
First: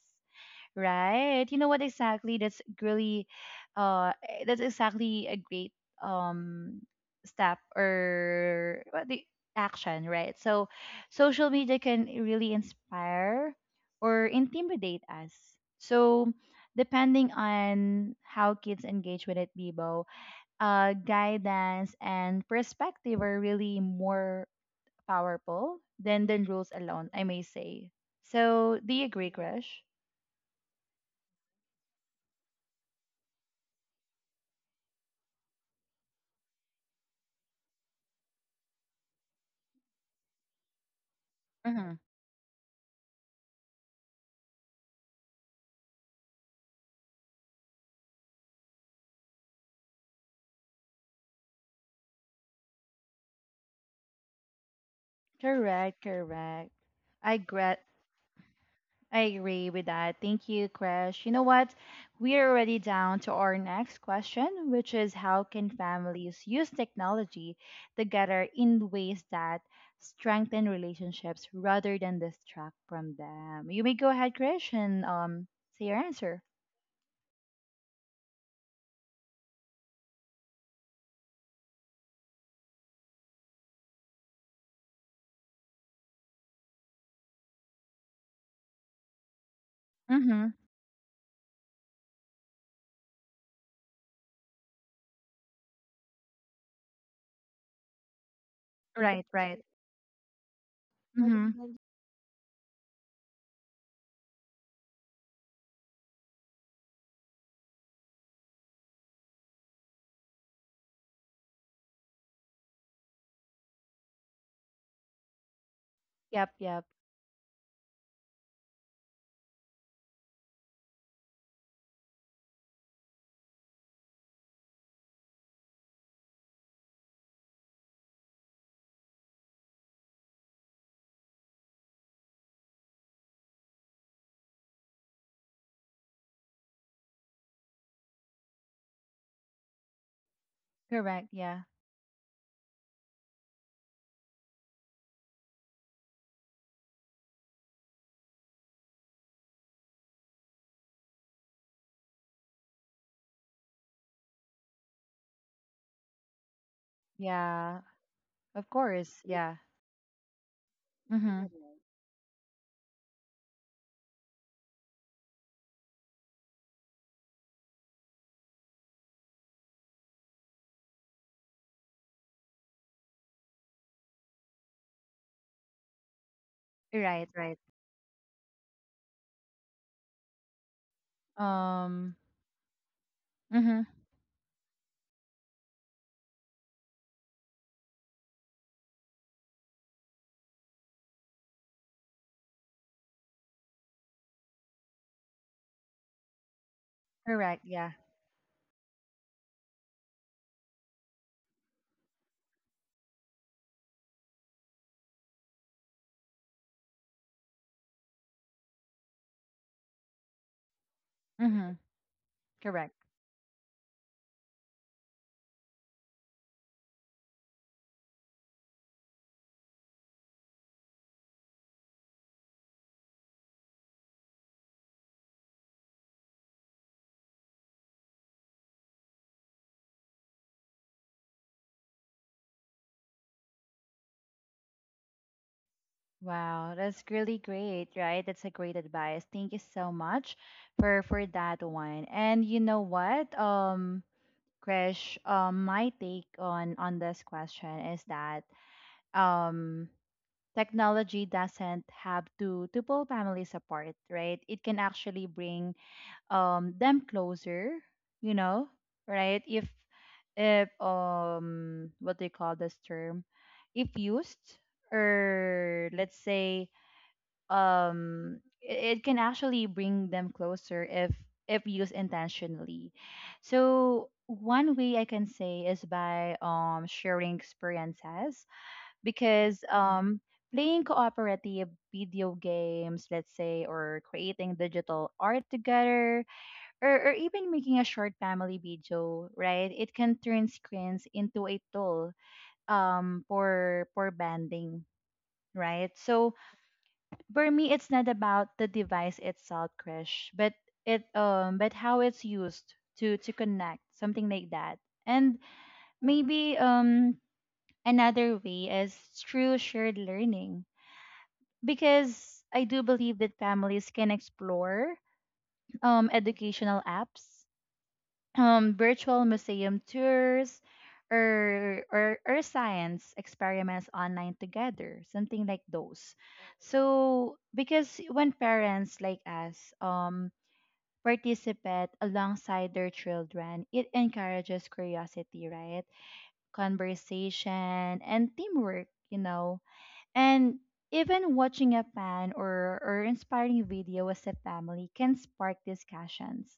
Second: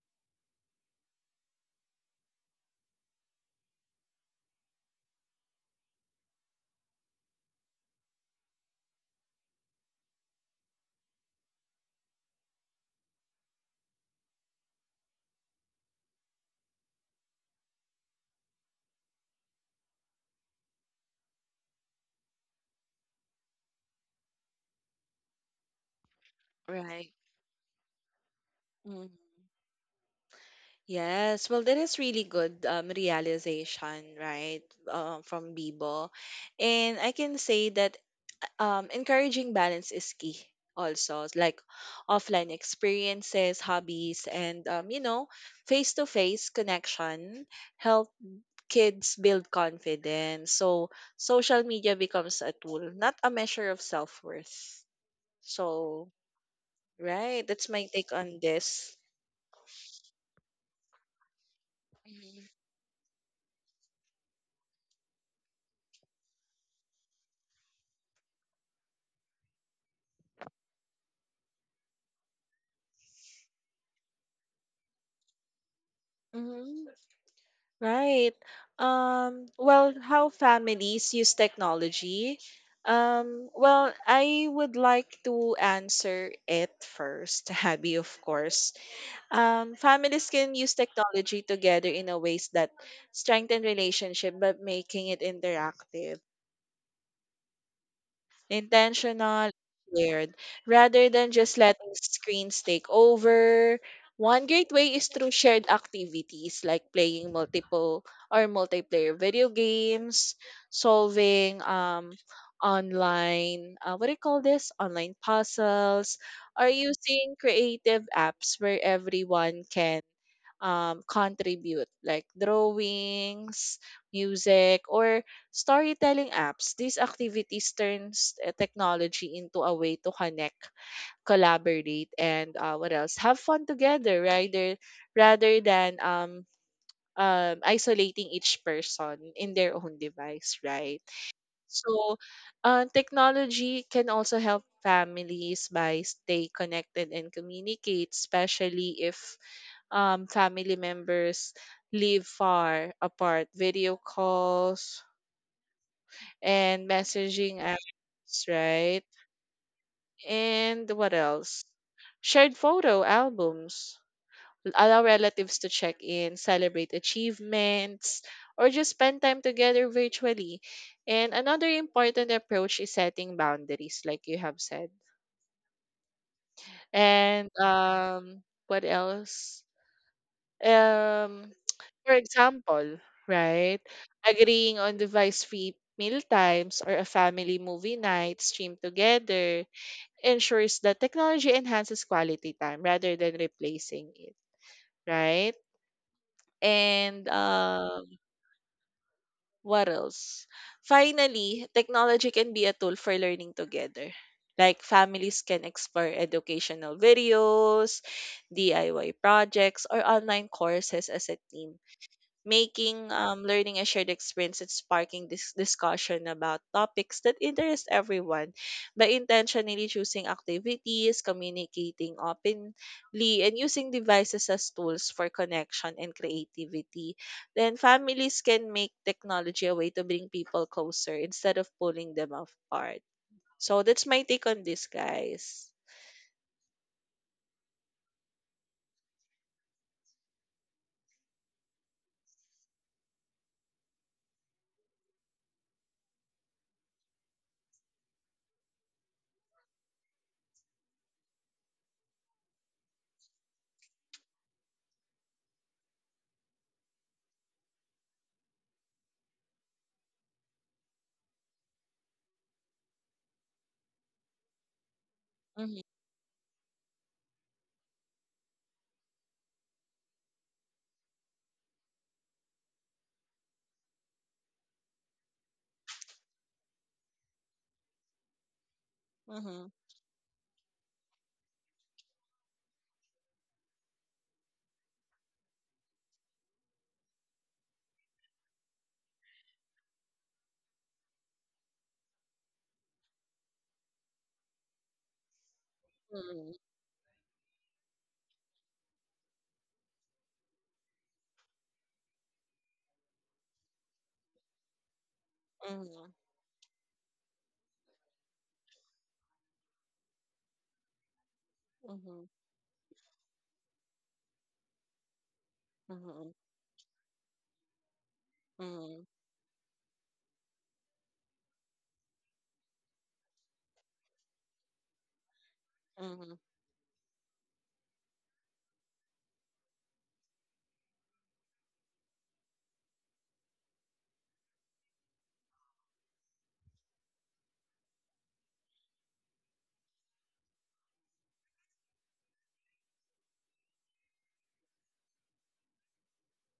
[SPEAKER 1] Right. You know what, exactly? That's exactly a great, um step, or what the action, right? So social media can really inspire or intimidate us. So, depending on how kids engage with it, Bibo, guidance and perspective are really more powerful than the rules
[SPEAKER 2] Right.
[SPEAKER 1] alone, I may say. So, do
[SPEAKER 2] Mhm.
[SPEAKER 1] you agree, Crush?
[SPEAKER 2] Yes, well, that is really good realization, right, from Bibo. And I can say that encouraging balance is key also, like offline experiences, hobbies, and, face-to-face connection help kids build confidence. So social media becomes a tool, not a measure of self-worth.
[SPEAKER 1] Correct,
[SPEAKER 2] So,
[SPEAKER 1] correct. I
[SPEAKER 2] right, that's
[SPEAKER 1] gra-
[SPEAKER 2] my take on this.
[SPEAKER 1] I agree with that. Thank you, Crash. You know what? We are already down to our next question, which is how can families use technology together in ways that strengthen relationships rather than distract from them? You may go ahead, Crash, and say your answer.
[SPEAKER 2] hmm Right. Well, how families use technology? Well, I would like to answer it first, Abby, of course. Families
[SPEAKER 1] Mm-hmm.
[SPEAKER 2] can use technology together in a ways that strengthen relationship, but making it interactive
[SPEAKER 1] Right,
[SPEAKER 2] intentional,
[SPEAKER 1] right.
[SPEAKER 2] shared, rather than just
[SPEAKER 1] Mm-hmm.
[SPEAKER 2] letting screens take over. One great way is through shared activities like playing multiple or multiplayer video games, solving online what do you call this online puzzles
[SPEAKER 1] Yep,
[SPEAKER 2] or
[SPEAKER 1] yep.
[SPEAKER 2] using creative apps where everyone can contribute, like drawings, music, or storytelling apps. These activities turns technology into a way to connect, collaborate, and what else? have fun together, rather than isolating each person in their own device, right?
[SPEAKER 1] Correct, yeah.
[SPEAKER 2] So, technology can also help families by stay connected and communicate, especially if family members live far apart. Video calls and messaging
[SPEAKER 1] Yeah.
[SPEAKER 2] apps,
[SPEAKER 1] Of
[SPEAKER 2] right?
[SPEAKER 1] course, yeah.
[SPEAKER 2] And what
[SPEAKER 1] Mm-hmm.
[SPEAKER 2] else? Shared photo albums. Allow relatives to check in, celebrate achievements, or just spend time together virtually. And another important approach is setting boundaries, like you have said.
[SPEAKER 1] Right,
[SPEAKER 2] And
[SPEAKER 1] right.
[SPEAKER 2] what else? Um, for
[SPEAKER 1] Um,
[SPEAKER 2] example, right?
[SPEAKER 1] mhm.
[SPEAKER 2] Agreeing on device-free meal times or a family movie night streamed together ensures that technology enhances quality time rather than replacing it, right? And
[SPEAKER 1] Correct. Yeah.
[SPEAKER 2] what else? finally, technology can be a tool for learning together. Like families can explore educational videos, DIY projects, or online courses as a
[SPEAKER 1] Mm-hmm.
[SPEAKER 2] team
[SPEAKER 1] Correct.
[SPEAKER 2] making learning a shared experience and sparking this discussion about topics that interest everyone. By intentionally choosing activities, communicating openly, and using devices as tools for connection and creativity, then families can make technology a way to bring people closer instead of pulling them apart. So that's my take on this, guys.
[SPEAKER 1] Wow, that's really great, right? That's a great advice. Thank you so much for that one. And you know what, Krish, my take on this question is that, um, technology doesn't have to pull families apart, right? It can actually bring, them closer, you know right, if what do you call this term, if used,
[SPEAKER 2] Mm-hmm.
[SPEAKER 1] or let's say, it can actually bring them closer if used intentionally. So one way I can say is by, sharing experiences, because,
[SPEAKER 2] Mm-hmm.
[SPEAKER 1] playing cooperative video games, let's say, or creating digital art together, or, even making a short family video, right? It can turn screens into a tool, for banding, right? So
[SPEAKER 2] Hmm.
[SPEAKER 1] for me, it's not about the device itself, crash, but it but how it's used to connect something like that. And
[SPEAKER 2] Hmm.
[SPEAKER 1] maybe another way is through shared learning, because I do believe that families can explore
[SPEAKER 2] Hmm.
[SPEAKER 1] educational apps,
[SPEAKER 2] Hmm.
[SPEAKER 1] virtual museum tours, or science experiments online together, something like those. So because when parents like us participate alongside their children, it encourages curiosity, right, conversation and teamwork, you know. And even watching a fan or inspiring video as a family can spark discussions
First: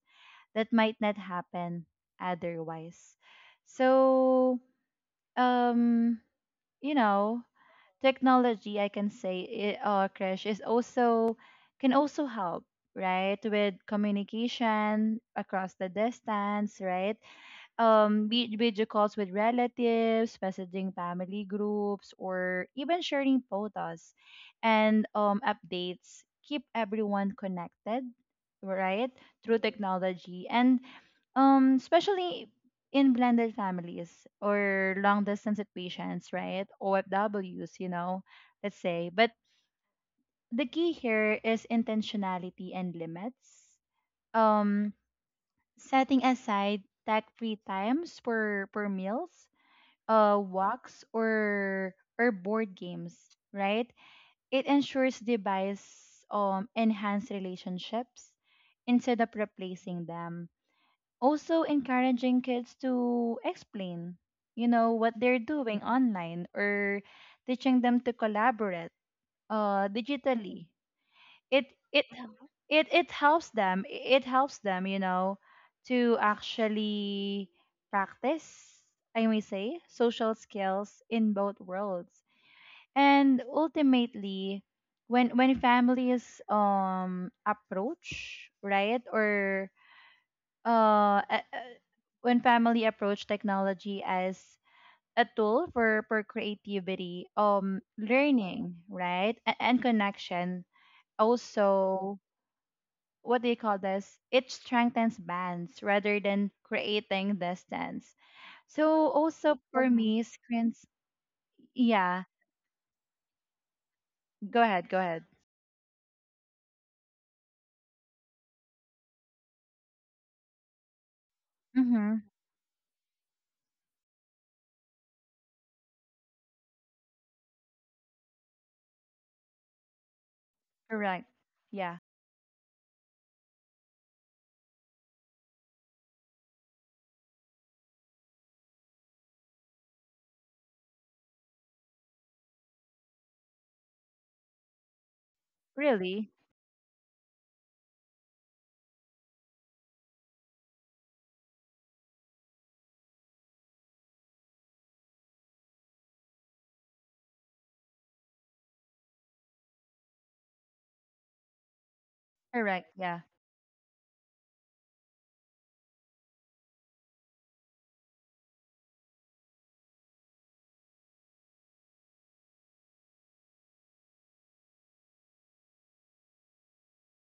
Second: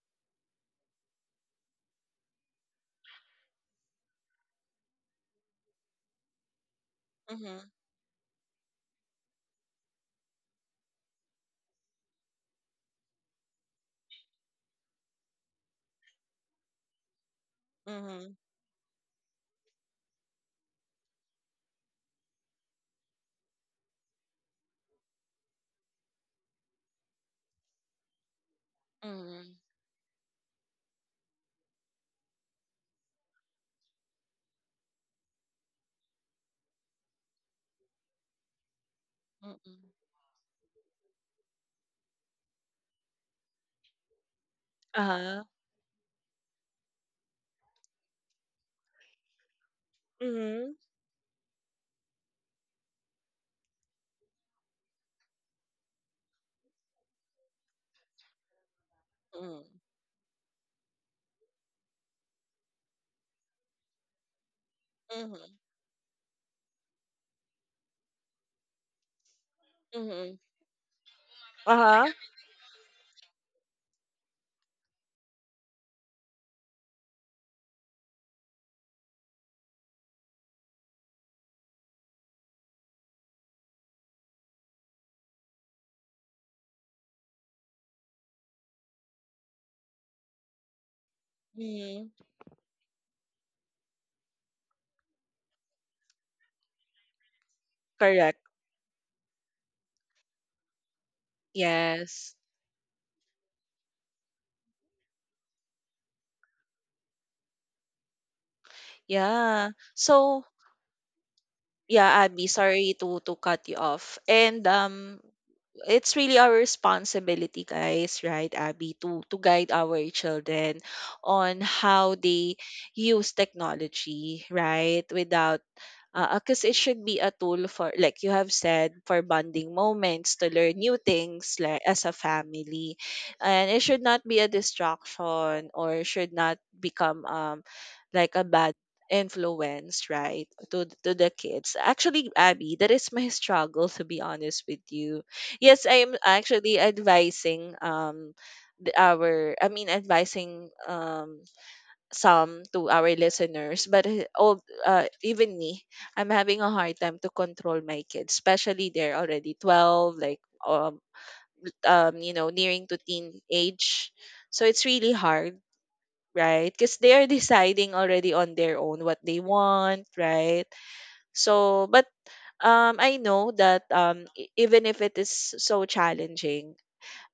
[SPEAKER 1] that might not happen otherwise. So, um, you know,
[SPEAKER 2] Hmm.
[SPEAKER 1] technology, I can say, Krish, is also can also help, right, with communication across the distance, right?
[SPEAKER 2] Hmm.
[SPEAKER 1] Video calls with relatives, messaging family groups, or even sharing photos and updates keep everyone connected, right?
[SPEAKER 2] Mm,
[SPEAKER 1] Through technology and, especially in blended families or long distance situations, right? OFWs, you know, let's say. But
[SPEAKER 2] mm.
[SPEAKER 1] the key here is intentionality and limits. Um,
[SPEAKER 2] Uh-huh.
[SPEAKER 1] Setting aside tech-free times for meals,
[SPEAKER 2] Mm-hmm.
[SPEAKER 1] walks or board games, right? It ensures device enhance relationships instead of
[SPEAKER 2] Mm,
[SPEAKER 1] replacing them. Also encouraging kids to explain, you know, what they're
[SPEAKER 2] mhm,
[SPEAKER 1] doing online, or teaching them to collaborate
[SPEAKER 2] mhm.
[SPEAKER 1] digitally, it it
[SPEAKER 2] Uh-huh.
[SPEAKER 1] it helps them, you know, to actually practice, I may say, social skills in both worlds. And ultimately, when families approach, right, or uh a- a-
[SPEAKER 2] Mhm.
[SPEAKER 1] when family approach technology as a tool for creativity,
[SPEAKER 2] Correct.
[SPEAKER 1] learning, right, and connection, also,
[SPEAKER 2] Yes.
[SPEAKER 1] what do you call this? It strengthens bands rather than creating distance. So also
[SPEAKER 2] Yeah.
[SPEAKER 1] for Mhm. me,
[SPEAKER 2] So,
[SPEAKER 1] screens.
[SPEAKER 2] yeah,
[SPEAKER 1] Yeah,
[SPEAKER 2] Abby, sorry to cut you off.
[SPEAKER 1] go
[SPEAKER 2] And
[SPEAKER 1] ahead, go ahead.
[SPEAKER 2] it's really our responsibility, guys, right, Abby, to guide our children on
[SPEAKER 1] Mm-hmm.
[SPEAKER 2] how they use technology, right? Without, because it should be a tool for, like you have said, for bonding moments to learn new
[SPEAKER 1] Correct.
[SPEAKER 2] things like
[SPEAKER 1] Yeah.
[SPEAKER 2] as a family, and it should not be a distraction or should not become like a bad influence, right? To the kids. Actually, Abby, that is my struggle, to be honest with you. Yes, I am
[SPEAKER 1] Really.
[SPEAKER 2] actually advising the, our, I mean advising some to our listeners, but all even me, I'm having a hard time to control my kids, especially they're already 12, like um you know, nearing
[SPEAKER 1] Correct.
[SPEAKER 2] to
[SPEAKER 1] Yeah.
[SPEAKER 2] teen age. So it's really hard, right? Because they are deciding already on their own what they want, right? So, but I know that even if it is so challenging,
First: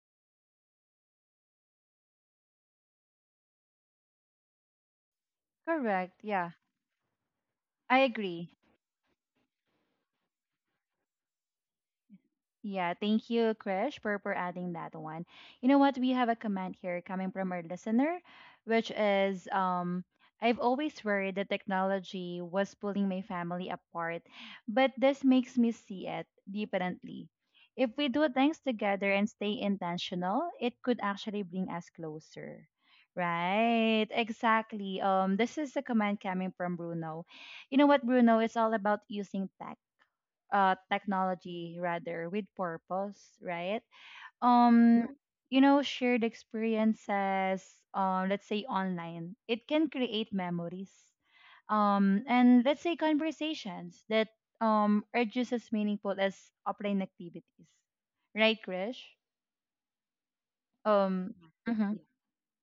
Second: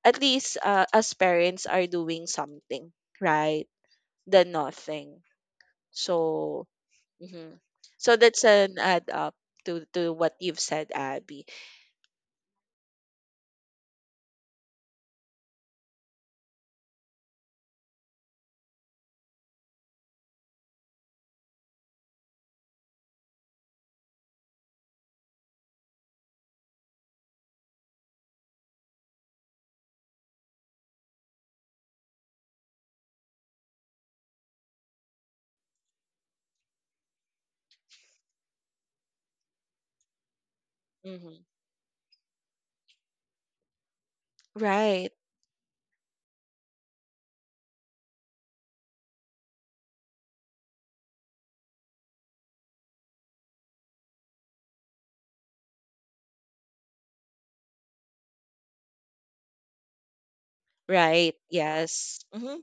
[SPEAKER 2] at least as parents are doing something right than nothing.
[SPEAKER 1] Correct. Yeah.
[SPEAKER 2] So mhm.
[SPEAKER 1] I
[SPEAKER 2] So that's
[SPEAKER 1] agree.
[SPEAKER 2] an add up to what you've said, Abby.
[SPEAKER 1] Yeah, thank you, Krish, for adding that one. You know what? We have a comment here coming from our listener, which is, I've always worried that technology was pulling my family apart, but this makes me see it differently. If we do things together and stay intentional, it could actually bring us closer. Right, exactly. This is a comment coming from Bruno. You know what, Bruno? It's all about using
[SPEAKER 2] Hmm.
[SPEAKER 1] technology rather with purpose, right?
[SPEAKER 2] Right,
[SPEAKER 1] Um, you know, shared experiences, let's say online, it can create memories. And let's say conversations that are just as meaningful as offline activities. Right, Krish? Um,
[SPEAKER 2] right.
[SPEAKER 1] mhm.
[SPEAKER 2] Yes. Hmm.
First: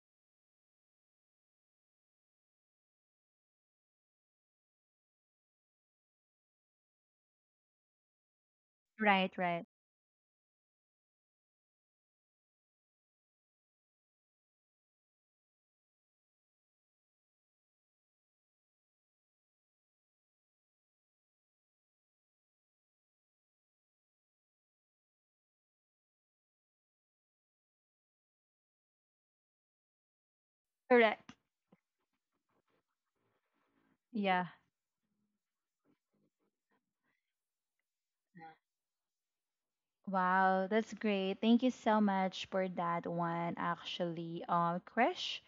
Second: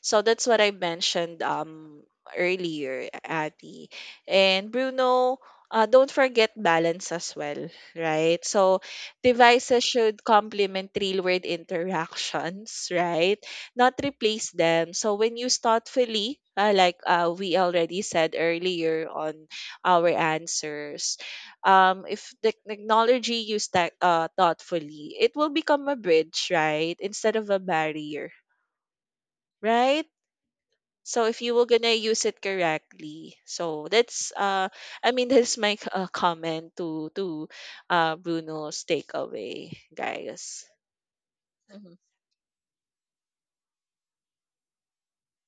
[SPEAKER 2] So that's what I mentioned earlier, Ati. And Bruno, don't forget balance as well, right? So
[SPEAKER 1] Right, right.
[SPEAKER 2] devices should complement real-world interactions, right? Not replace them. So when you thoughtfully, we already said earlier on our answers, if the technology used that thoughtfully, it will become a bridge, right? Instead of a barrier, right? So
[SPEAKER 1] Correct.
[SPEAKER 2] if you were gonna use it correctly, so that's
[SPEAKER 1] Yeah.
[SPEAKER 2] I mean that's my comment to Bruno's takeaway, guys.
[SPEAKER 1] Wow, that's great. Thank you
[SPEAKER 2] Hmm.
[SPEAKER 1] so much for that one, actually, Krish.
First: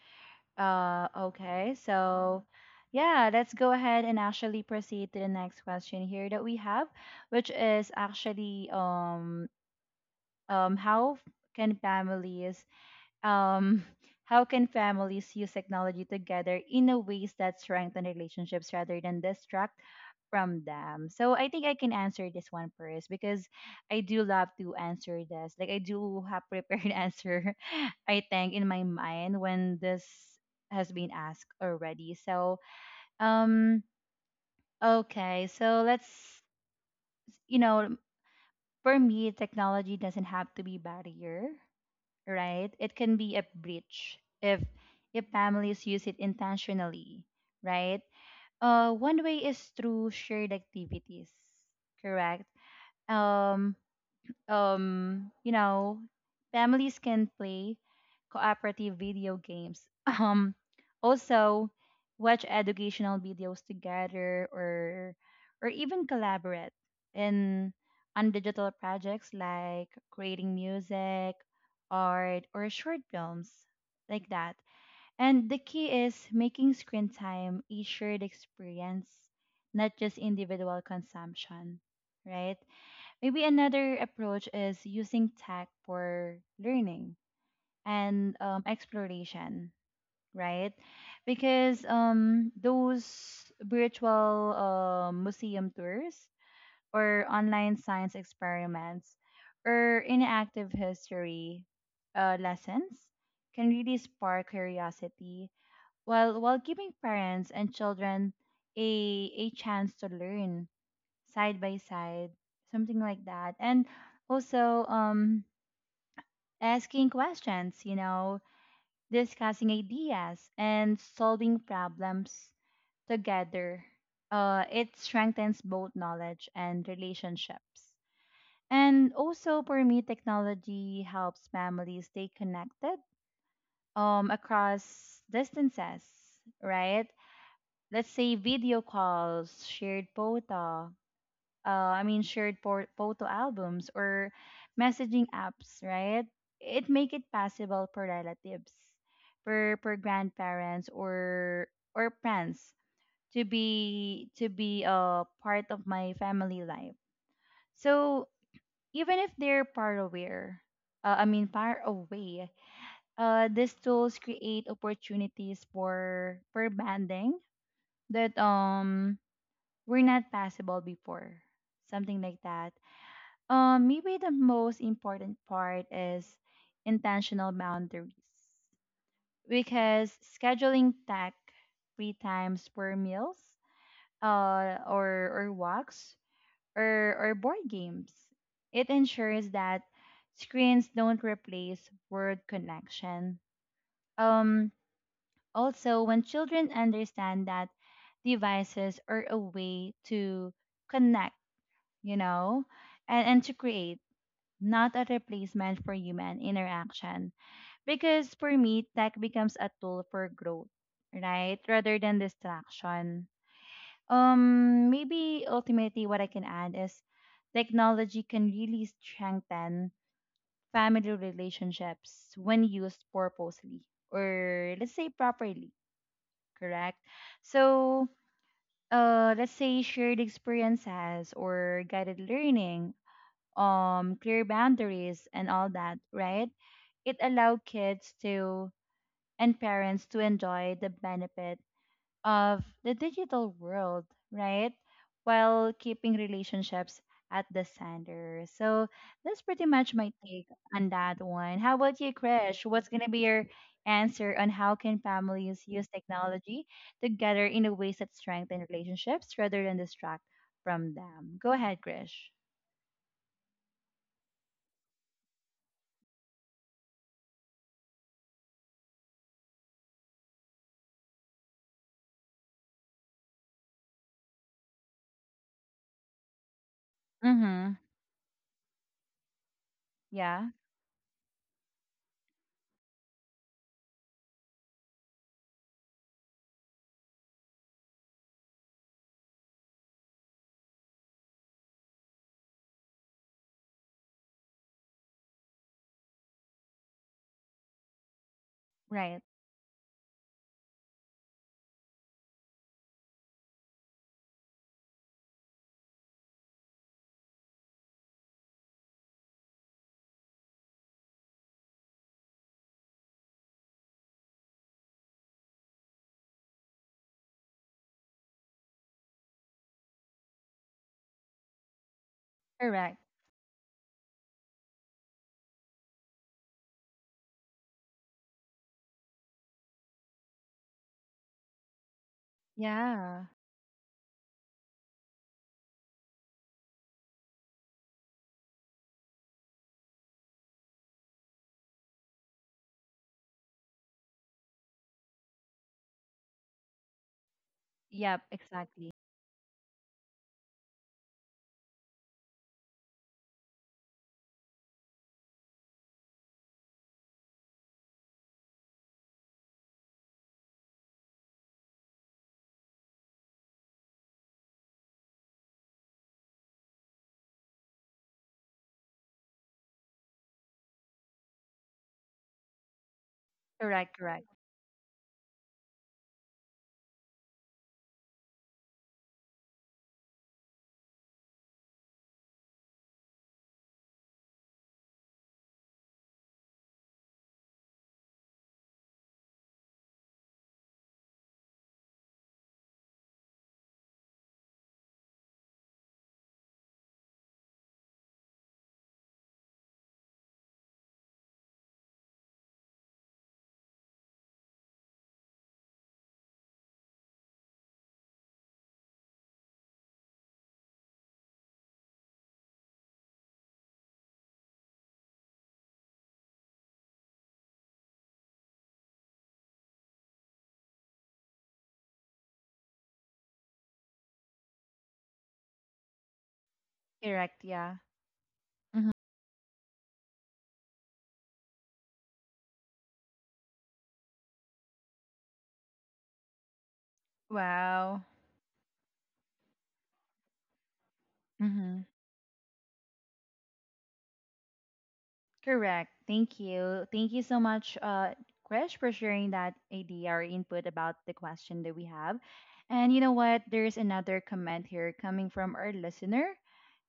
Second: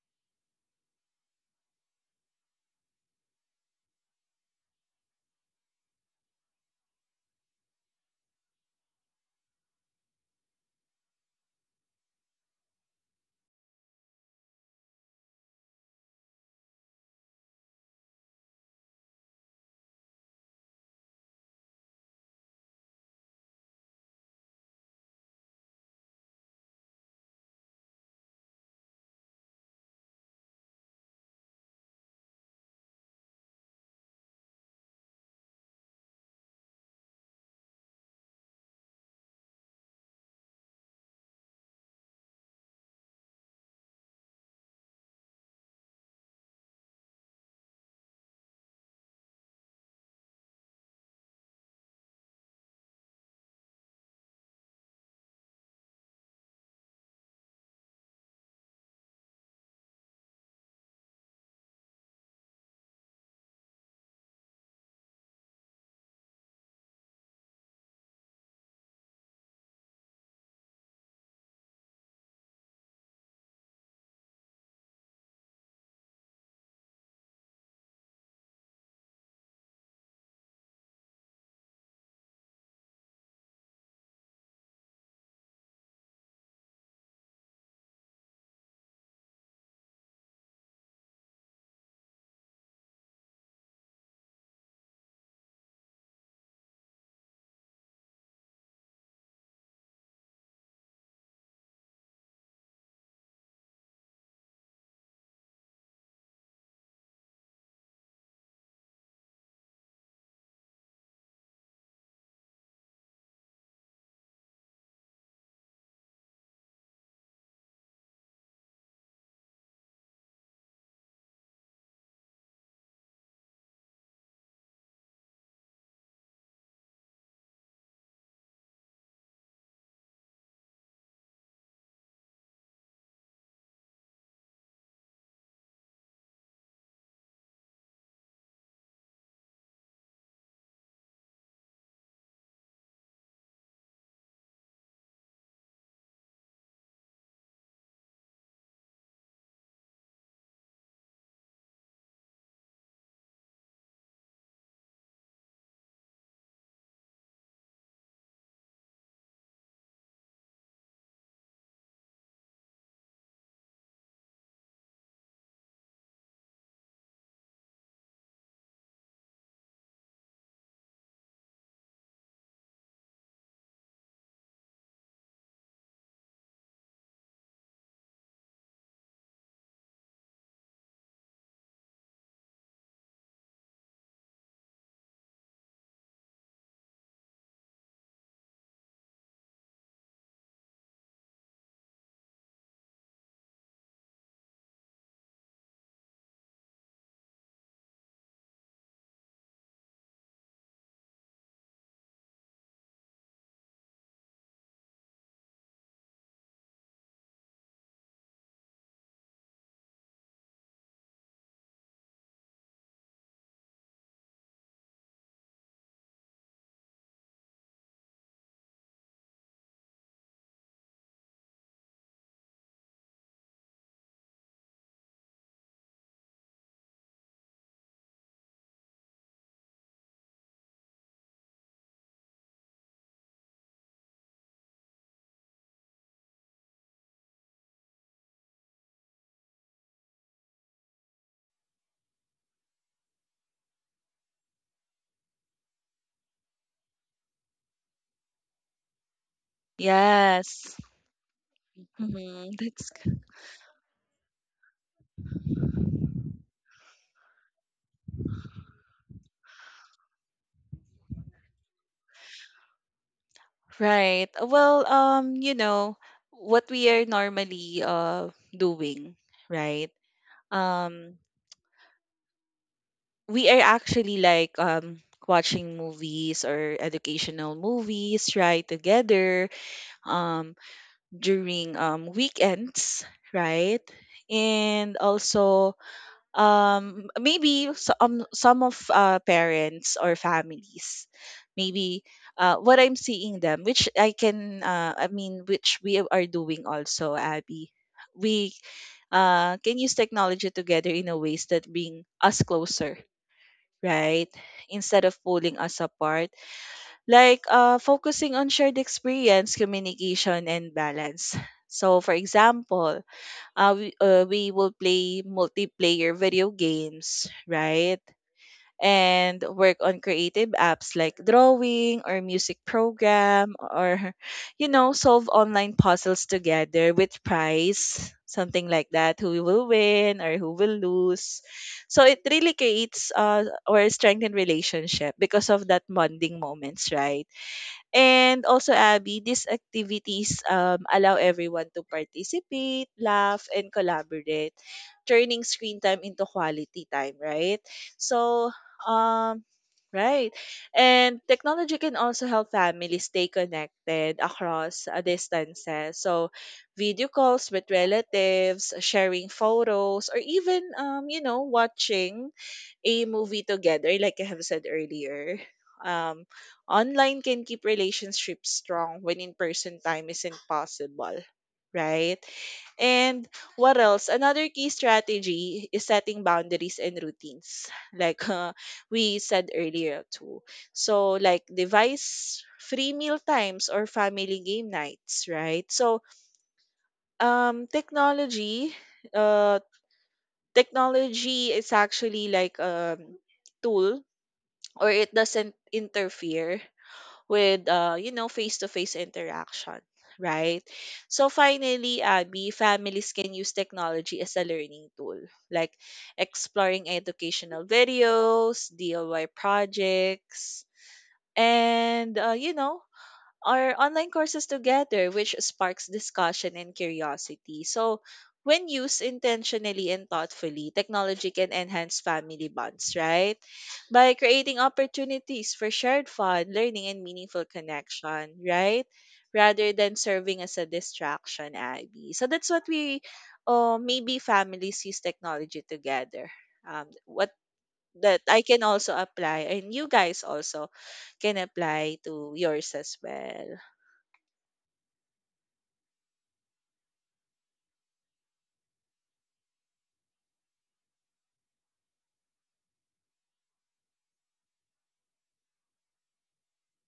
[SPEAKER 1] Okay. So, yeah, let's go ahead and actually proceed to the next question here that we have, which is actually um how f- can families um, how can families use technology together in a ways that strengthen relationships rather than distract from them? So I think I can answer this one first, because I do love to answer this. Like, I do have prepared answer, I think, in my mind when this has been asked already. So, um okay, so let's, you know, for me technology doesn't have to be barrier, right? It can be a breach if families use it intentionally, right? One way is through shared activities, correct? Um, you know, families can play cooperative video games. Also, watch educational videos together, or even collaborate in on digital projects like creating music, art, or short films like that. And the key is making screen time a shared experience, not just individual consumption, right? Maybe another approach is using tech for learning and, exploration, right? Because those virtual museum tours or online science experiments or interactive history lessons can really spark curiosity, while giving parents and children a chance to learn side by side, something like that. And also asking questions, you know, discussing ideas and solving problems together. Uh, it strengthens both knowledge and relationships. And also for me, technology helps families stay connected across distances, right? Let's say video calls, shared photo, I mean, shared photo albums, or messaging apps, right? It make it possible for relatives, for grandparents or friends to be a part of my family life. So even if they're far away, I mean far away, these tools create opportunities for bonding that were not possible before, something like that. Maybe the most important part is intentional boundaries, because scheduling tech three times per meals, or walks or board games. It ensures that screens don't replace word connection. Um, also, when children understand that devices are a way to connect, you know, and to create, not a replacement for human interaction. Because for me, tech becomes a tool for growth, right? Rather than distraction. Maybe ultimately what I can add is technology can really strengthen family relationships when used purposely, or let's say properly, correct? So, let's say shared experiences or guided learning, clear boundaries and all that, right? It allowed kids to and parents to enjoy the benefit of the digital world, right? While keeping relationships at the center. So that's pretty much my take
[SPEAKER 2] Yes,
[SPEAKER 1] on that one. How about you,
[SPEAKER 2] hmm
[SPEAKER 1] Krish?
[SPEAKER 2] that's
[SPEAKER 1] What's gonna
[SPEAKER 2] g-
[SPEAKER 1] be your answer on how can families use technology together in a ways that strengthen relationships rather than distract from them? Go ahead, Krish.
[SPEAKER 2] right. Well, you know what we are normally doing, right? Um, we are actually like watching movies or educational
[SPEAKER 1] Mm-hmm.
[SPEAKER 2] movies, right? Together,
[SPEAKER 1] Yeah.
[SPEAKER 2] um during weekends, right? And also, maybe some of parents or families, maybe what I'm seeing them, which I can, I mean, which we are doing also, Abby. We
[SPEAKER 1] Right.
[SPEAKER 2] uh, can use technology together in a ways that bring us closer, right? Instead of pulling us apart like focusing on shared experience, communication, and balance. So, for example, we will play multiplayer video games, right? And work on creative apps like drawing or music
[SPEAKER 1] Correct.
[SPEAKER 2] program, or you know, solve online puzzles together with prize, something like that, who will win or who will lose. So it really creates
[SPEAKER 1] Yeah.
[SPEAKER 2] or strengthened relationship because of that bonding moments, right? And also, Abby, these activities allow everyone to participate, laugh, and collaborate, turning screen time into quality time, right?
[SPEAKER 1] Yep,
[SPEAKER 2] So,
[SPEAKER 1] exactly.
[SPEAKER 2] um, right. And technology can also help families stay connected across distances. So, video calls with relatives, sharing photos, or even, watching a movie together, like I have said earlier. Um, online can keep relationships strong when in person time isn't possible, right? And what
[SPEAKER 1] Correct,
[SPEAKER 2] else?
[SPEAKER 1] correct.
[SPEAKER 2] Another key strategy is setting boundaries and routines, like we said earlier too. So, like device free meal times or family game nights, right? So, um, technology, uh, technology is actually like a tool, or it doesn't interfere with face-to-face interaction, right? So finally, Abby, families can use technology as a learning tool, like exploring educational videos, DIY projects, and or online courses together, which sparks discussion and curiosity. So, when used intentionally and thoughtfully, technology can enhance family bonds, right? By creating opportunities for shared fun, learning, and
[SPEAKER 1] Correct,
[SPEAKER 2] meaningful
[SPEAKER 1] yeah.
[SPEAKER 2] connection, right?
[SPEAKER 1] Hmm.
[SPEAKER 2] Rather than serving as a distraction, Abby. So that's what we, maybe families use technology together. What
[SPEAKER 1] Wow.
[SPEAKER 2] that I can also apply, and you guys also can
[SPEAKER 1] Hmm.
[SPEAKER 2] apply to yours as well.
[SPEAKER 1] Correct. Thank you. Thank you so much, Krish, for sharing that idea or input about the question that we have. And you know what? There's another comment here coming from our listener,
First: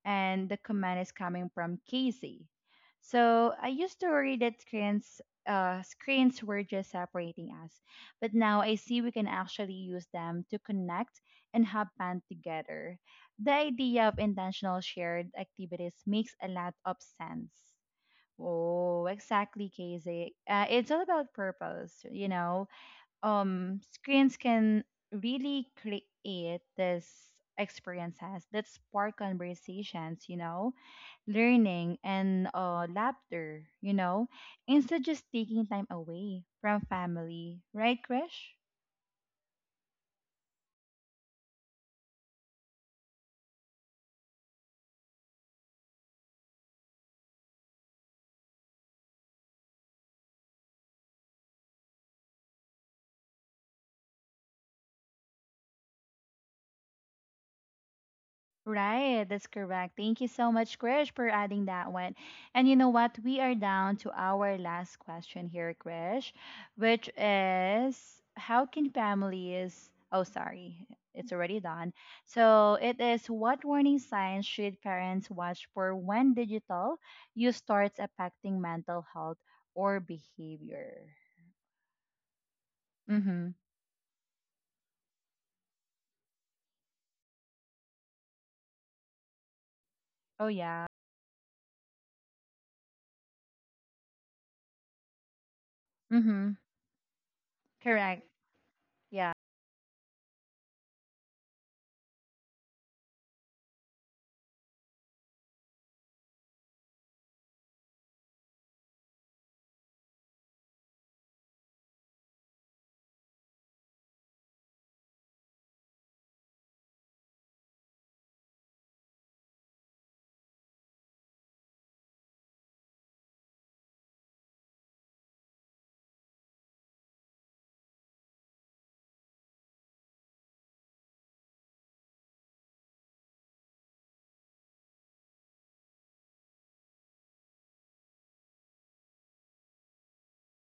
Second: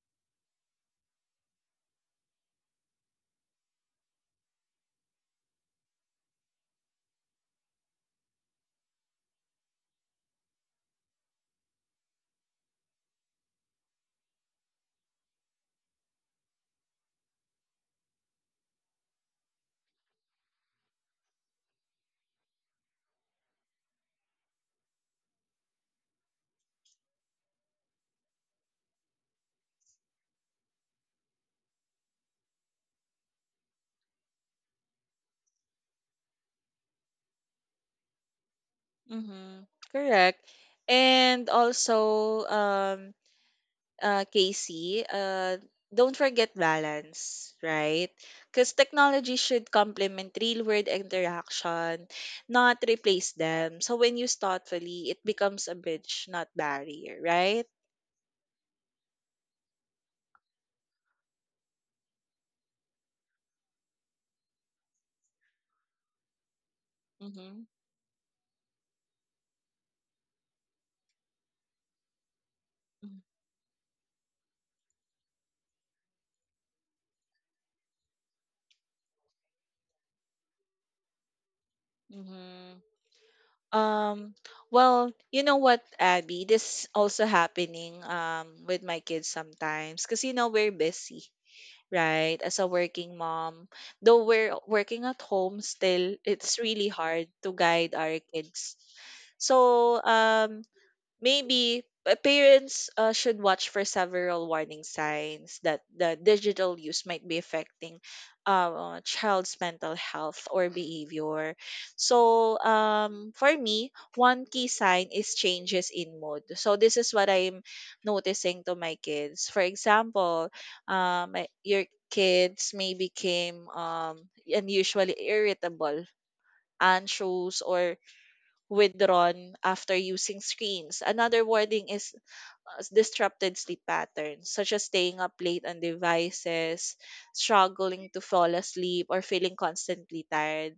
[SPEAKER 1] and the command is coming from Casey. So I used to worry that screens, screens were just separating us, but now I see we can actually use them to connect and have fun together. The idea of intentional shared activities makes a lot of sense. Oh, exactly, Casey. It's all about purpose, you know, screens can really create this experiences that spark conversations, you know, learning and laughter, you know, instead just taking time away from family, right, Krish?
[SPEAKER 2] Mm-hmm. Correct. And also, Casey, don't forget balance, right? Because technology should complement real world interaction, not replace them. So when used thoughtfully, it becomes a bridge, not barrier, right?
[SPEAKER 1] Right, that's correct. Thank you so much, Krish, for adding that one. And you know what? We are down to our last question here, Krish, which
[SPEAKER 2] Mm-hmm.
[SPEAKER 1] is how can families, oh, sorry, it's already done. So it is, what warning signs should parents watch for when digital use starts affecting mental health or behavior?
[SPEAKER 2] Mm-hmm.
[SPEAKER 1] Mm-hmm.
[SPEAKER 2] Um, well, you know what, Abby, this also happening with my kids sometimes because you
[SPEAKER 1] Oh,
[SPEAKER 2] know we're
[SPEAKER 1] yeah.
[SPEAKER 2] busy, right? As a working mom, though we're working at home still,
[SPEAKER 1] Mm-hmm.
[SPEAKER 2] it's really hard to guide our
[SPEAKER 1] Correct.
[SPEAKER 2] kids.
[SPEAKER 1] Yeah.
[SPEAKER 2] So, maybe parents should watch for several warning signs that the digital use might be affecting child's mental health or behavior. So, for me, one key sign is changes in mood. So, this is what I'm noticing to my kids. For example, your kids may became unusually irritable, anxious, or withdrawn after using screens. Another wording is disrupted sleep patterns, such as staying up late on devices, struggling to fall asleep, or feeling constantly tired.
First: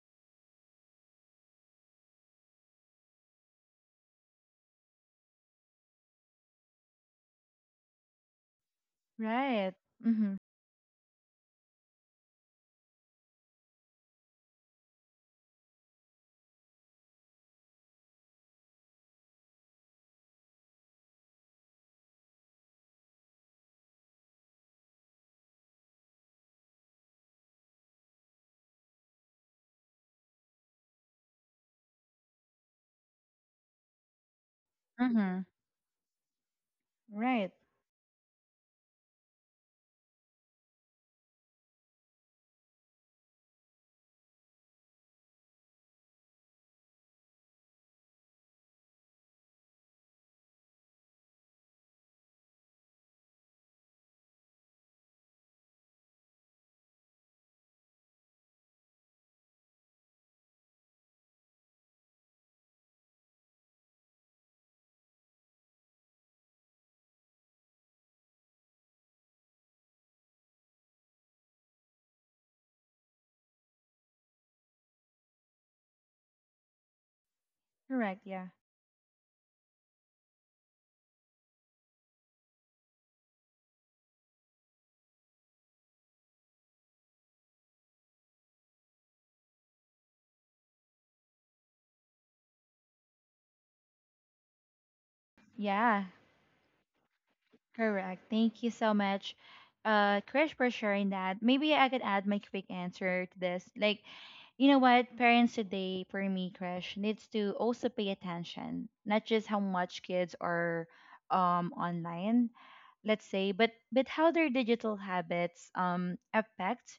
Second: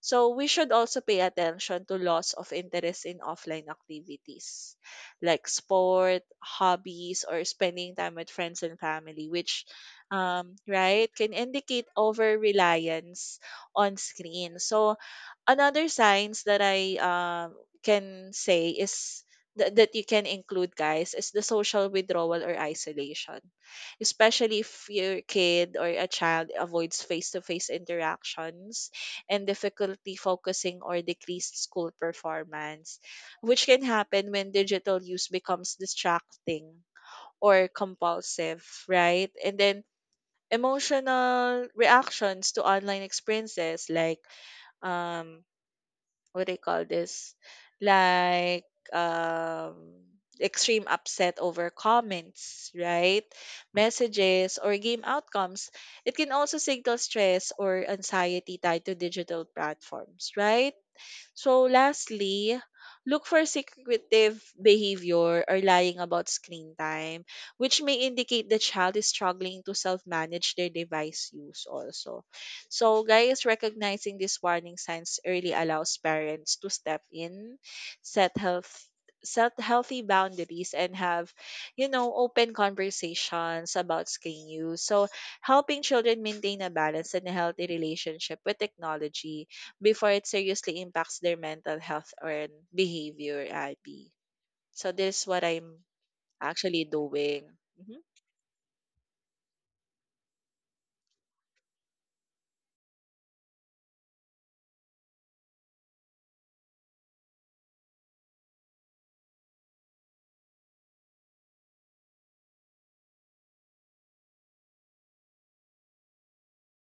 [SPEAKER 2] So, we should also pay attention to loss of interest in offline activities like sport, hobbies, or spending time with friends and family, which,
[SPEAKER 1] Right. Mm-hmm.
[SPEAKER 2] right, can indicate over reliance on screen. So, another signs that I can say is that you can include, guys, is the social withdrawal or isolation, especially if your kid or a child avoids face-to-face interactions, and difficulty focusing or decreased school performance, which can happen when digital use
[SPEAKER 1] Mm-hmm.
[SPEAKER 2] becomes distracting
[SPEAKER 1] Right.
[SPEAKER 2] or compulsive, right? And then emotional reactions to online experiences like um what do you call this? Like um extreme upset over comments, right? Messages or game outcomes. It can also signal stress or anxiety tied to digital platforms, right? So lastly, look for secretive behavior or lying about screen time, which may indicate the child is struggling to self-manage their device use also. So guys, recognizing these warning signs early allows parents to step in,
[SPEAKER 1] Correct.
[SPEAKER 2] set
[SPEAKER 1] Yeah.
[SPEAKER 2] health set healthy boundaries and have open conversations about screen use, so helping children maintain a balance and a healthy relationship with technology before it seriously impacts their mental health or behavior, Abby. So this is what I'm
[SPEAKER 1] Yeah,
[SPEAKER 2] actually doing. Hmm.
[SPEAKER 1] correct. Thank you so much, Krish, for sharing that. Maybe I could add my quick answer to this. Like, you know what? Parents today, for me, Krish, needs to also pay attention, not just how much kids are online, let's say, but how their digital habits affect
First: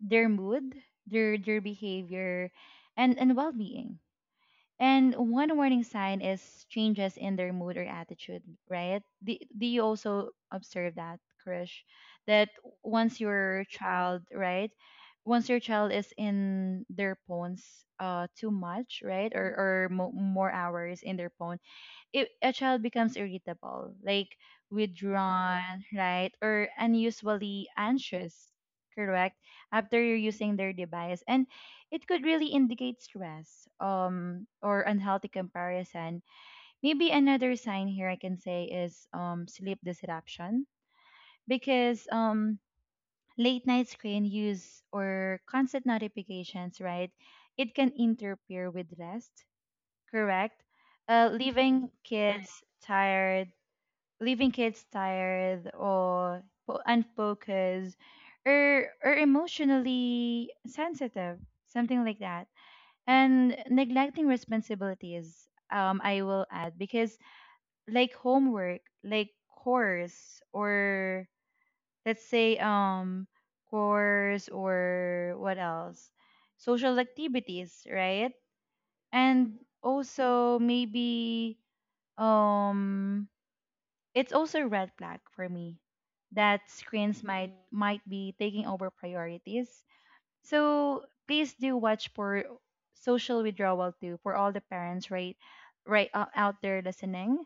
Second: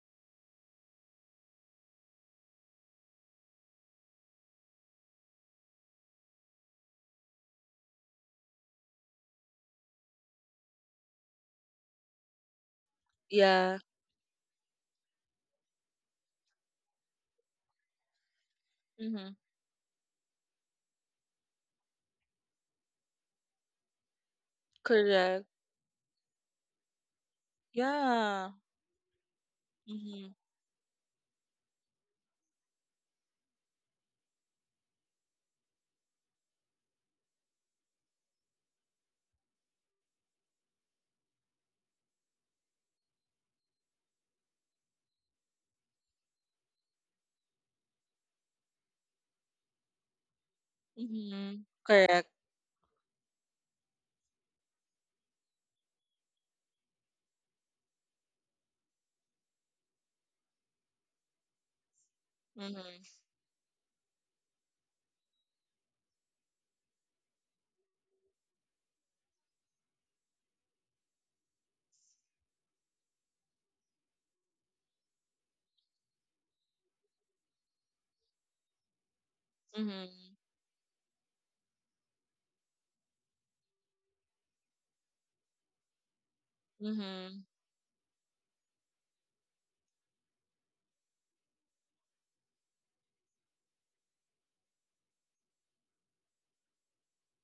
[SPEAKER 1] their mood, their behavior, and well being. And one warning sign is changes in their mood or attitude, right? Do, do you also observe that, Krish? That once your
[SPEAKER 2] Yeah.
[SPEAKER 1] child, right? Once your child is in their phones too much,
[SPEAKER 2] Hmm.
[SPEAKER 1] right? Or more hours in their phone, if a child becomes irritable, like
[SPEAKER 2] Correct.
[SPEAKER 1] withdrawn, right, or unusually
[SPEAKER 2] Yeah.
[SPEAKER 1] anxious, correct, after you're
[SPEAKER 2] Hmm.
[SPEAKER 1] using their device, and it could really indicate stress, or unhealthy comparison. Maybe another sign here I can say is sleep disruption, because late night screen use or constant notifications, right, it can interfere with rest, correct, uh,
[SPEAKER 2] Hmm.
[SPEAKER 1] leaving
[SPEAKER 2] Correct.
[SPEAKER 1] kids tired leaving kids tired or unfocused or emotionally sensitive, something like that.
[SPEAKER 2] Hmm.
[SPEAKER 1] And neglecting responsibilities, I will add, because like homework, like course, or let's say course or what else, social activities, right, and
[SPEAKER 2] Hmm.
[SPEAKER 1] also maybe, um it's also a red flag for me that screens
[SPEAKER 2] Hmm.
[SPEAKER 1] might be taking over priorities. So please do watch for social withdrawal too, for all the parents, right, out there listening.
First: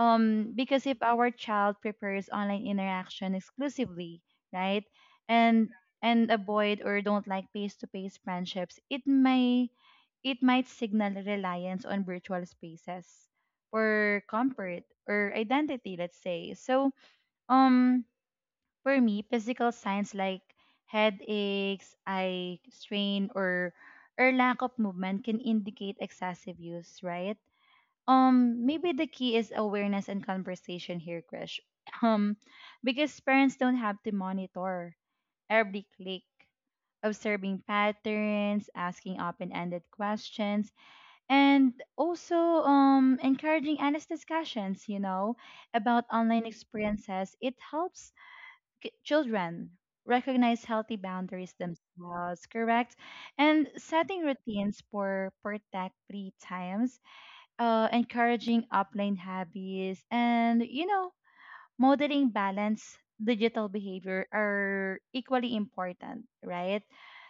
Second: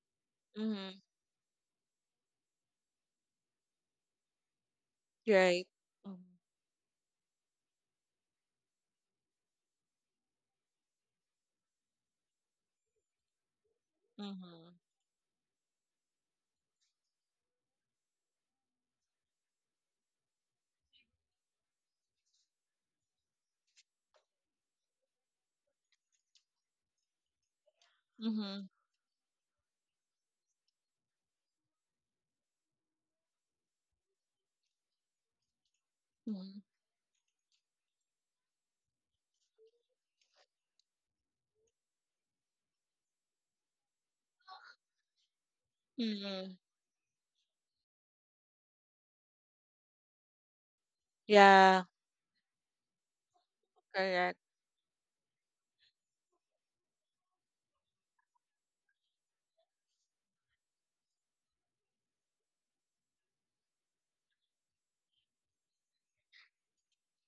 [SPEAKER 1] Because if
[SPEAKER 2] Hmm.
[SPEAKER 1] our child prefers online interaction exclusively, right,
[SPEAKER 2] Right.
[SPEAKER 1] and
[SPEAKER 2] Mm-hmm.
[SPEAKER 1] and avoid or don't like face-to-face friendships, it may it might signal reliance on virtual spaces or comfort or identity, let's say. So um for me, physical signs like headaches, eye strain, or lack of movement can indicate excessive use, right?
[SPEAKER 2] Mm-hmm.
[SPEAKER 1] Maybe the key is awareness and conversation here, Krish, um because parents don't have to monitor every click.
[SPEAKER 2] Hmm.
[SPEAKER 1] Observing patterns, asking open-ended questions, and also, encouraging honest discussions, you know, about online
[SPEAKER 2] Hmm.
[SPEAKER 1] experiences, it helps children recognize healthy boundaries
[SPEAKER 2] Yeah.
[SPEAKER 1] themselves, correct, and setting
[SPEAKER 2] Correct.
[SPEAKER 1] routines for tech free times, encouraging offline hobbies, and, you know, modeling balance digital behavior are equally important, right?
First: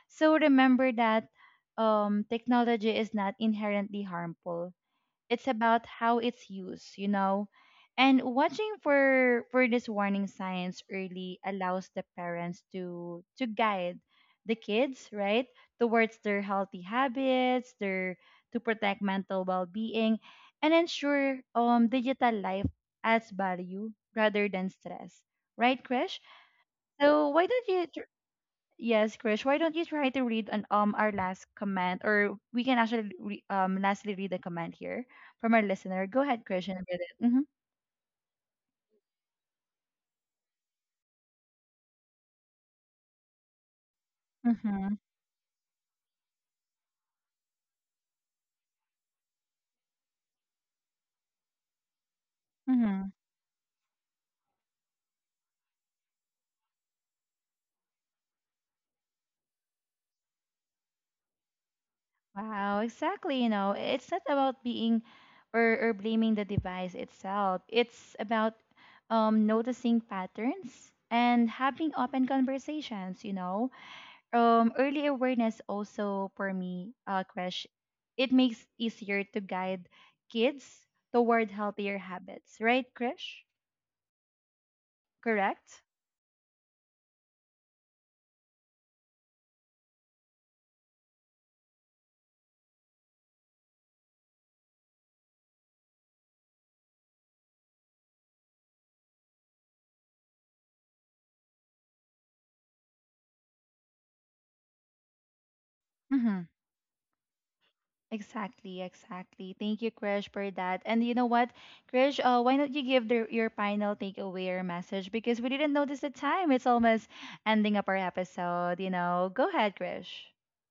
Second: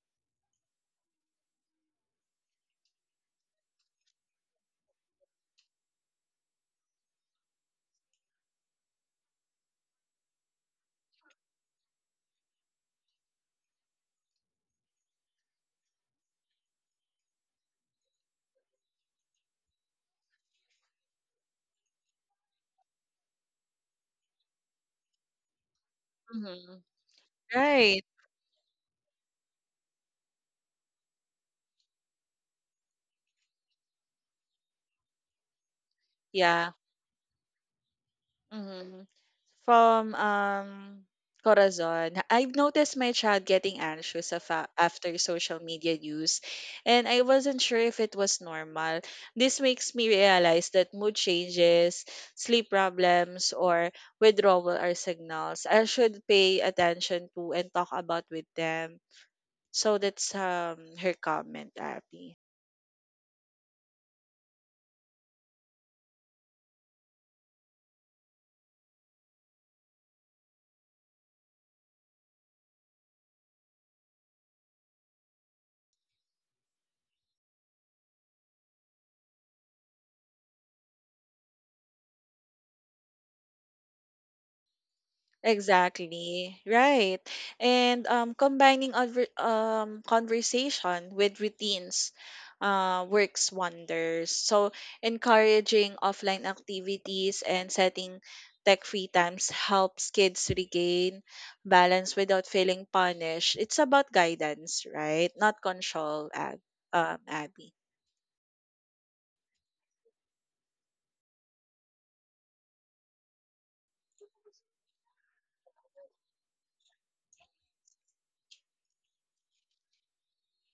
[SPEAKER 1] So remember that, technology is not inherently harmful, it's about how it's used, you know. And watching for these warning signs early allows the parents to guide the kids, right, towards their healthy habits, their to protect mental well-being, and ensure digital life adds value rather than stress, right, Krish?
[SPEAKER 2] Hmm.
[SPEAKER 1] So why don't
[SPEAKER 2] Right.
[SPEAKER 1] you, yes, Krish. Why don't you try to read an our last comment, or we can actually lastly read a comment here from our listener. Go ahead, Krish,
[SPEAKER 2] Yeah.
[SPEAKER 1] and read it. Mm-hmm.
[SPEAKER 2] Hmm. From, Corazon, I've noticed my child getting anxious of
[SPEAKER 1] Mm-hmm.
[SPEAKER 2] after social media use, and I wasn't sure if it was normal. This makes me realize that mood changes, sleep
[SPEAKER 1] Mm-hmm.
[SPEAKER 2] problems, or withdrawal are signals I should pay attention to and talk about with them. So that's her comment, Abby.
[SPEAKER 1] Wow, exactly. You know, it's not about being or blaming the device itself. It's about noticing patterns and having open conversations. You know, early awareness also for me crash, it makes easier to guide kids toward healthier habits, right, Krish? Correct.
[SPEAKER 2] Exactly. Right. And combining conversation with routines works wonders. So, encouraging offline activities and setting tech free times helps kids regain balance without feeling punished. It's about guidance, right? Not control,
[SPEAKER 1] Mm-hmm.
[SPEAKER 2] Abby.
[SPEAKER 1] Exactly, exactly. Thank you, Krish, for that. And you know what, Krish, why not you give the, your final takeaway or message, because we didn't notice the time, it's almost ending up our episode, you know. Go ahead, Krish.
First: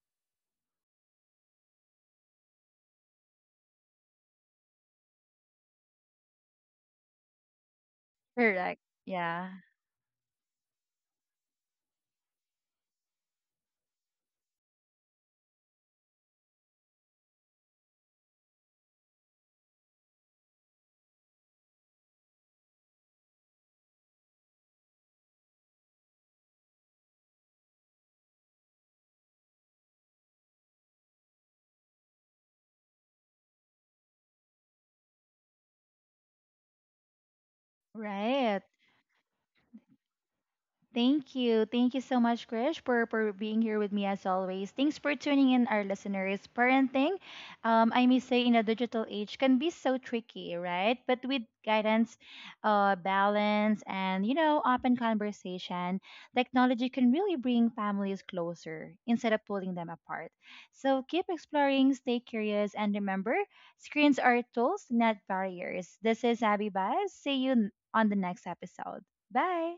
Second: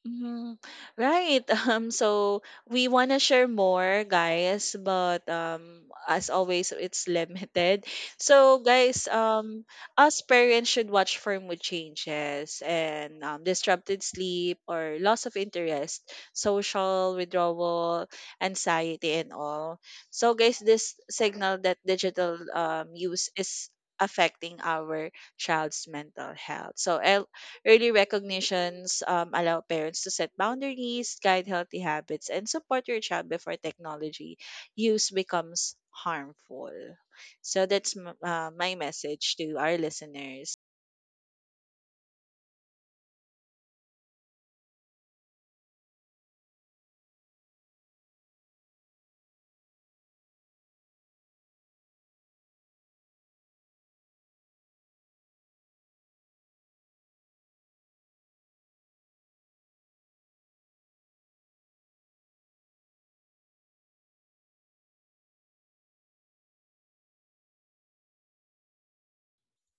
[SPEAKER 2] Mhm. Right. So we want to share more, guys, but as always, it's limited. So,
[SPEAKER 1] Correct.
[SPEAKER 2] guys,
[SPEAKER 1] Yeah.
[SPEAKER 2] us parents should watch for mood changes and disrupted sleep or loss of interest, social withdrawal, anxiety, and all. So, guys, this signal that digital use is affecting our child's mental health. So, el early recognitions allow parents to set boundaries, guide healthy habits, and support your child before technology use becomes harmful. So that's
[SPEAKER 1] Right.
[SPEAKER 2] my message to our listeners.
[SPEAKER 1] Thank you. Thank you so much, Krish, for being here with me as always. Thanks for tuning in, our listeners. Parenting, I may say, in a digital age can be so tricky, right? But with guidance, balance, and, you know, open conversation, technology can really bring families closer instead of pulling them apart. So keep exploring, stay curious, and remember, screens are tools, not barriers. This is Abby Baez. See you on the next episode. Bye.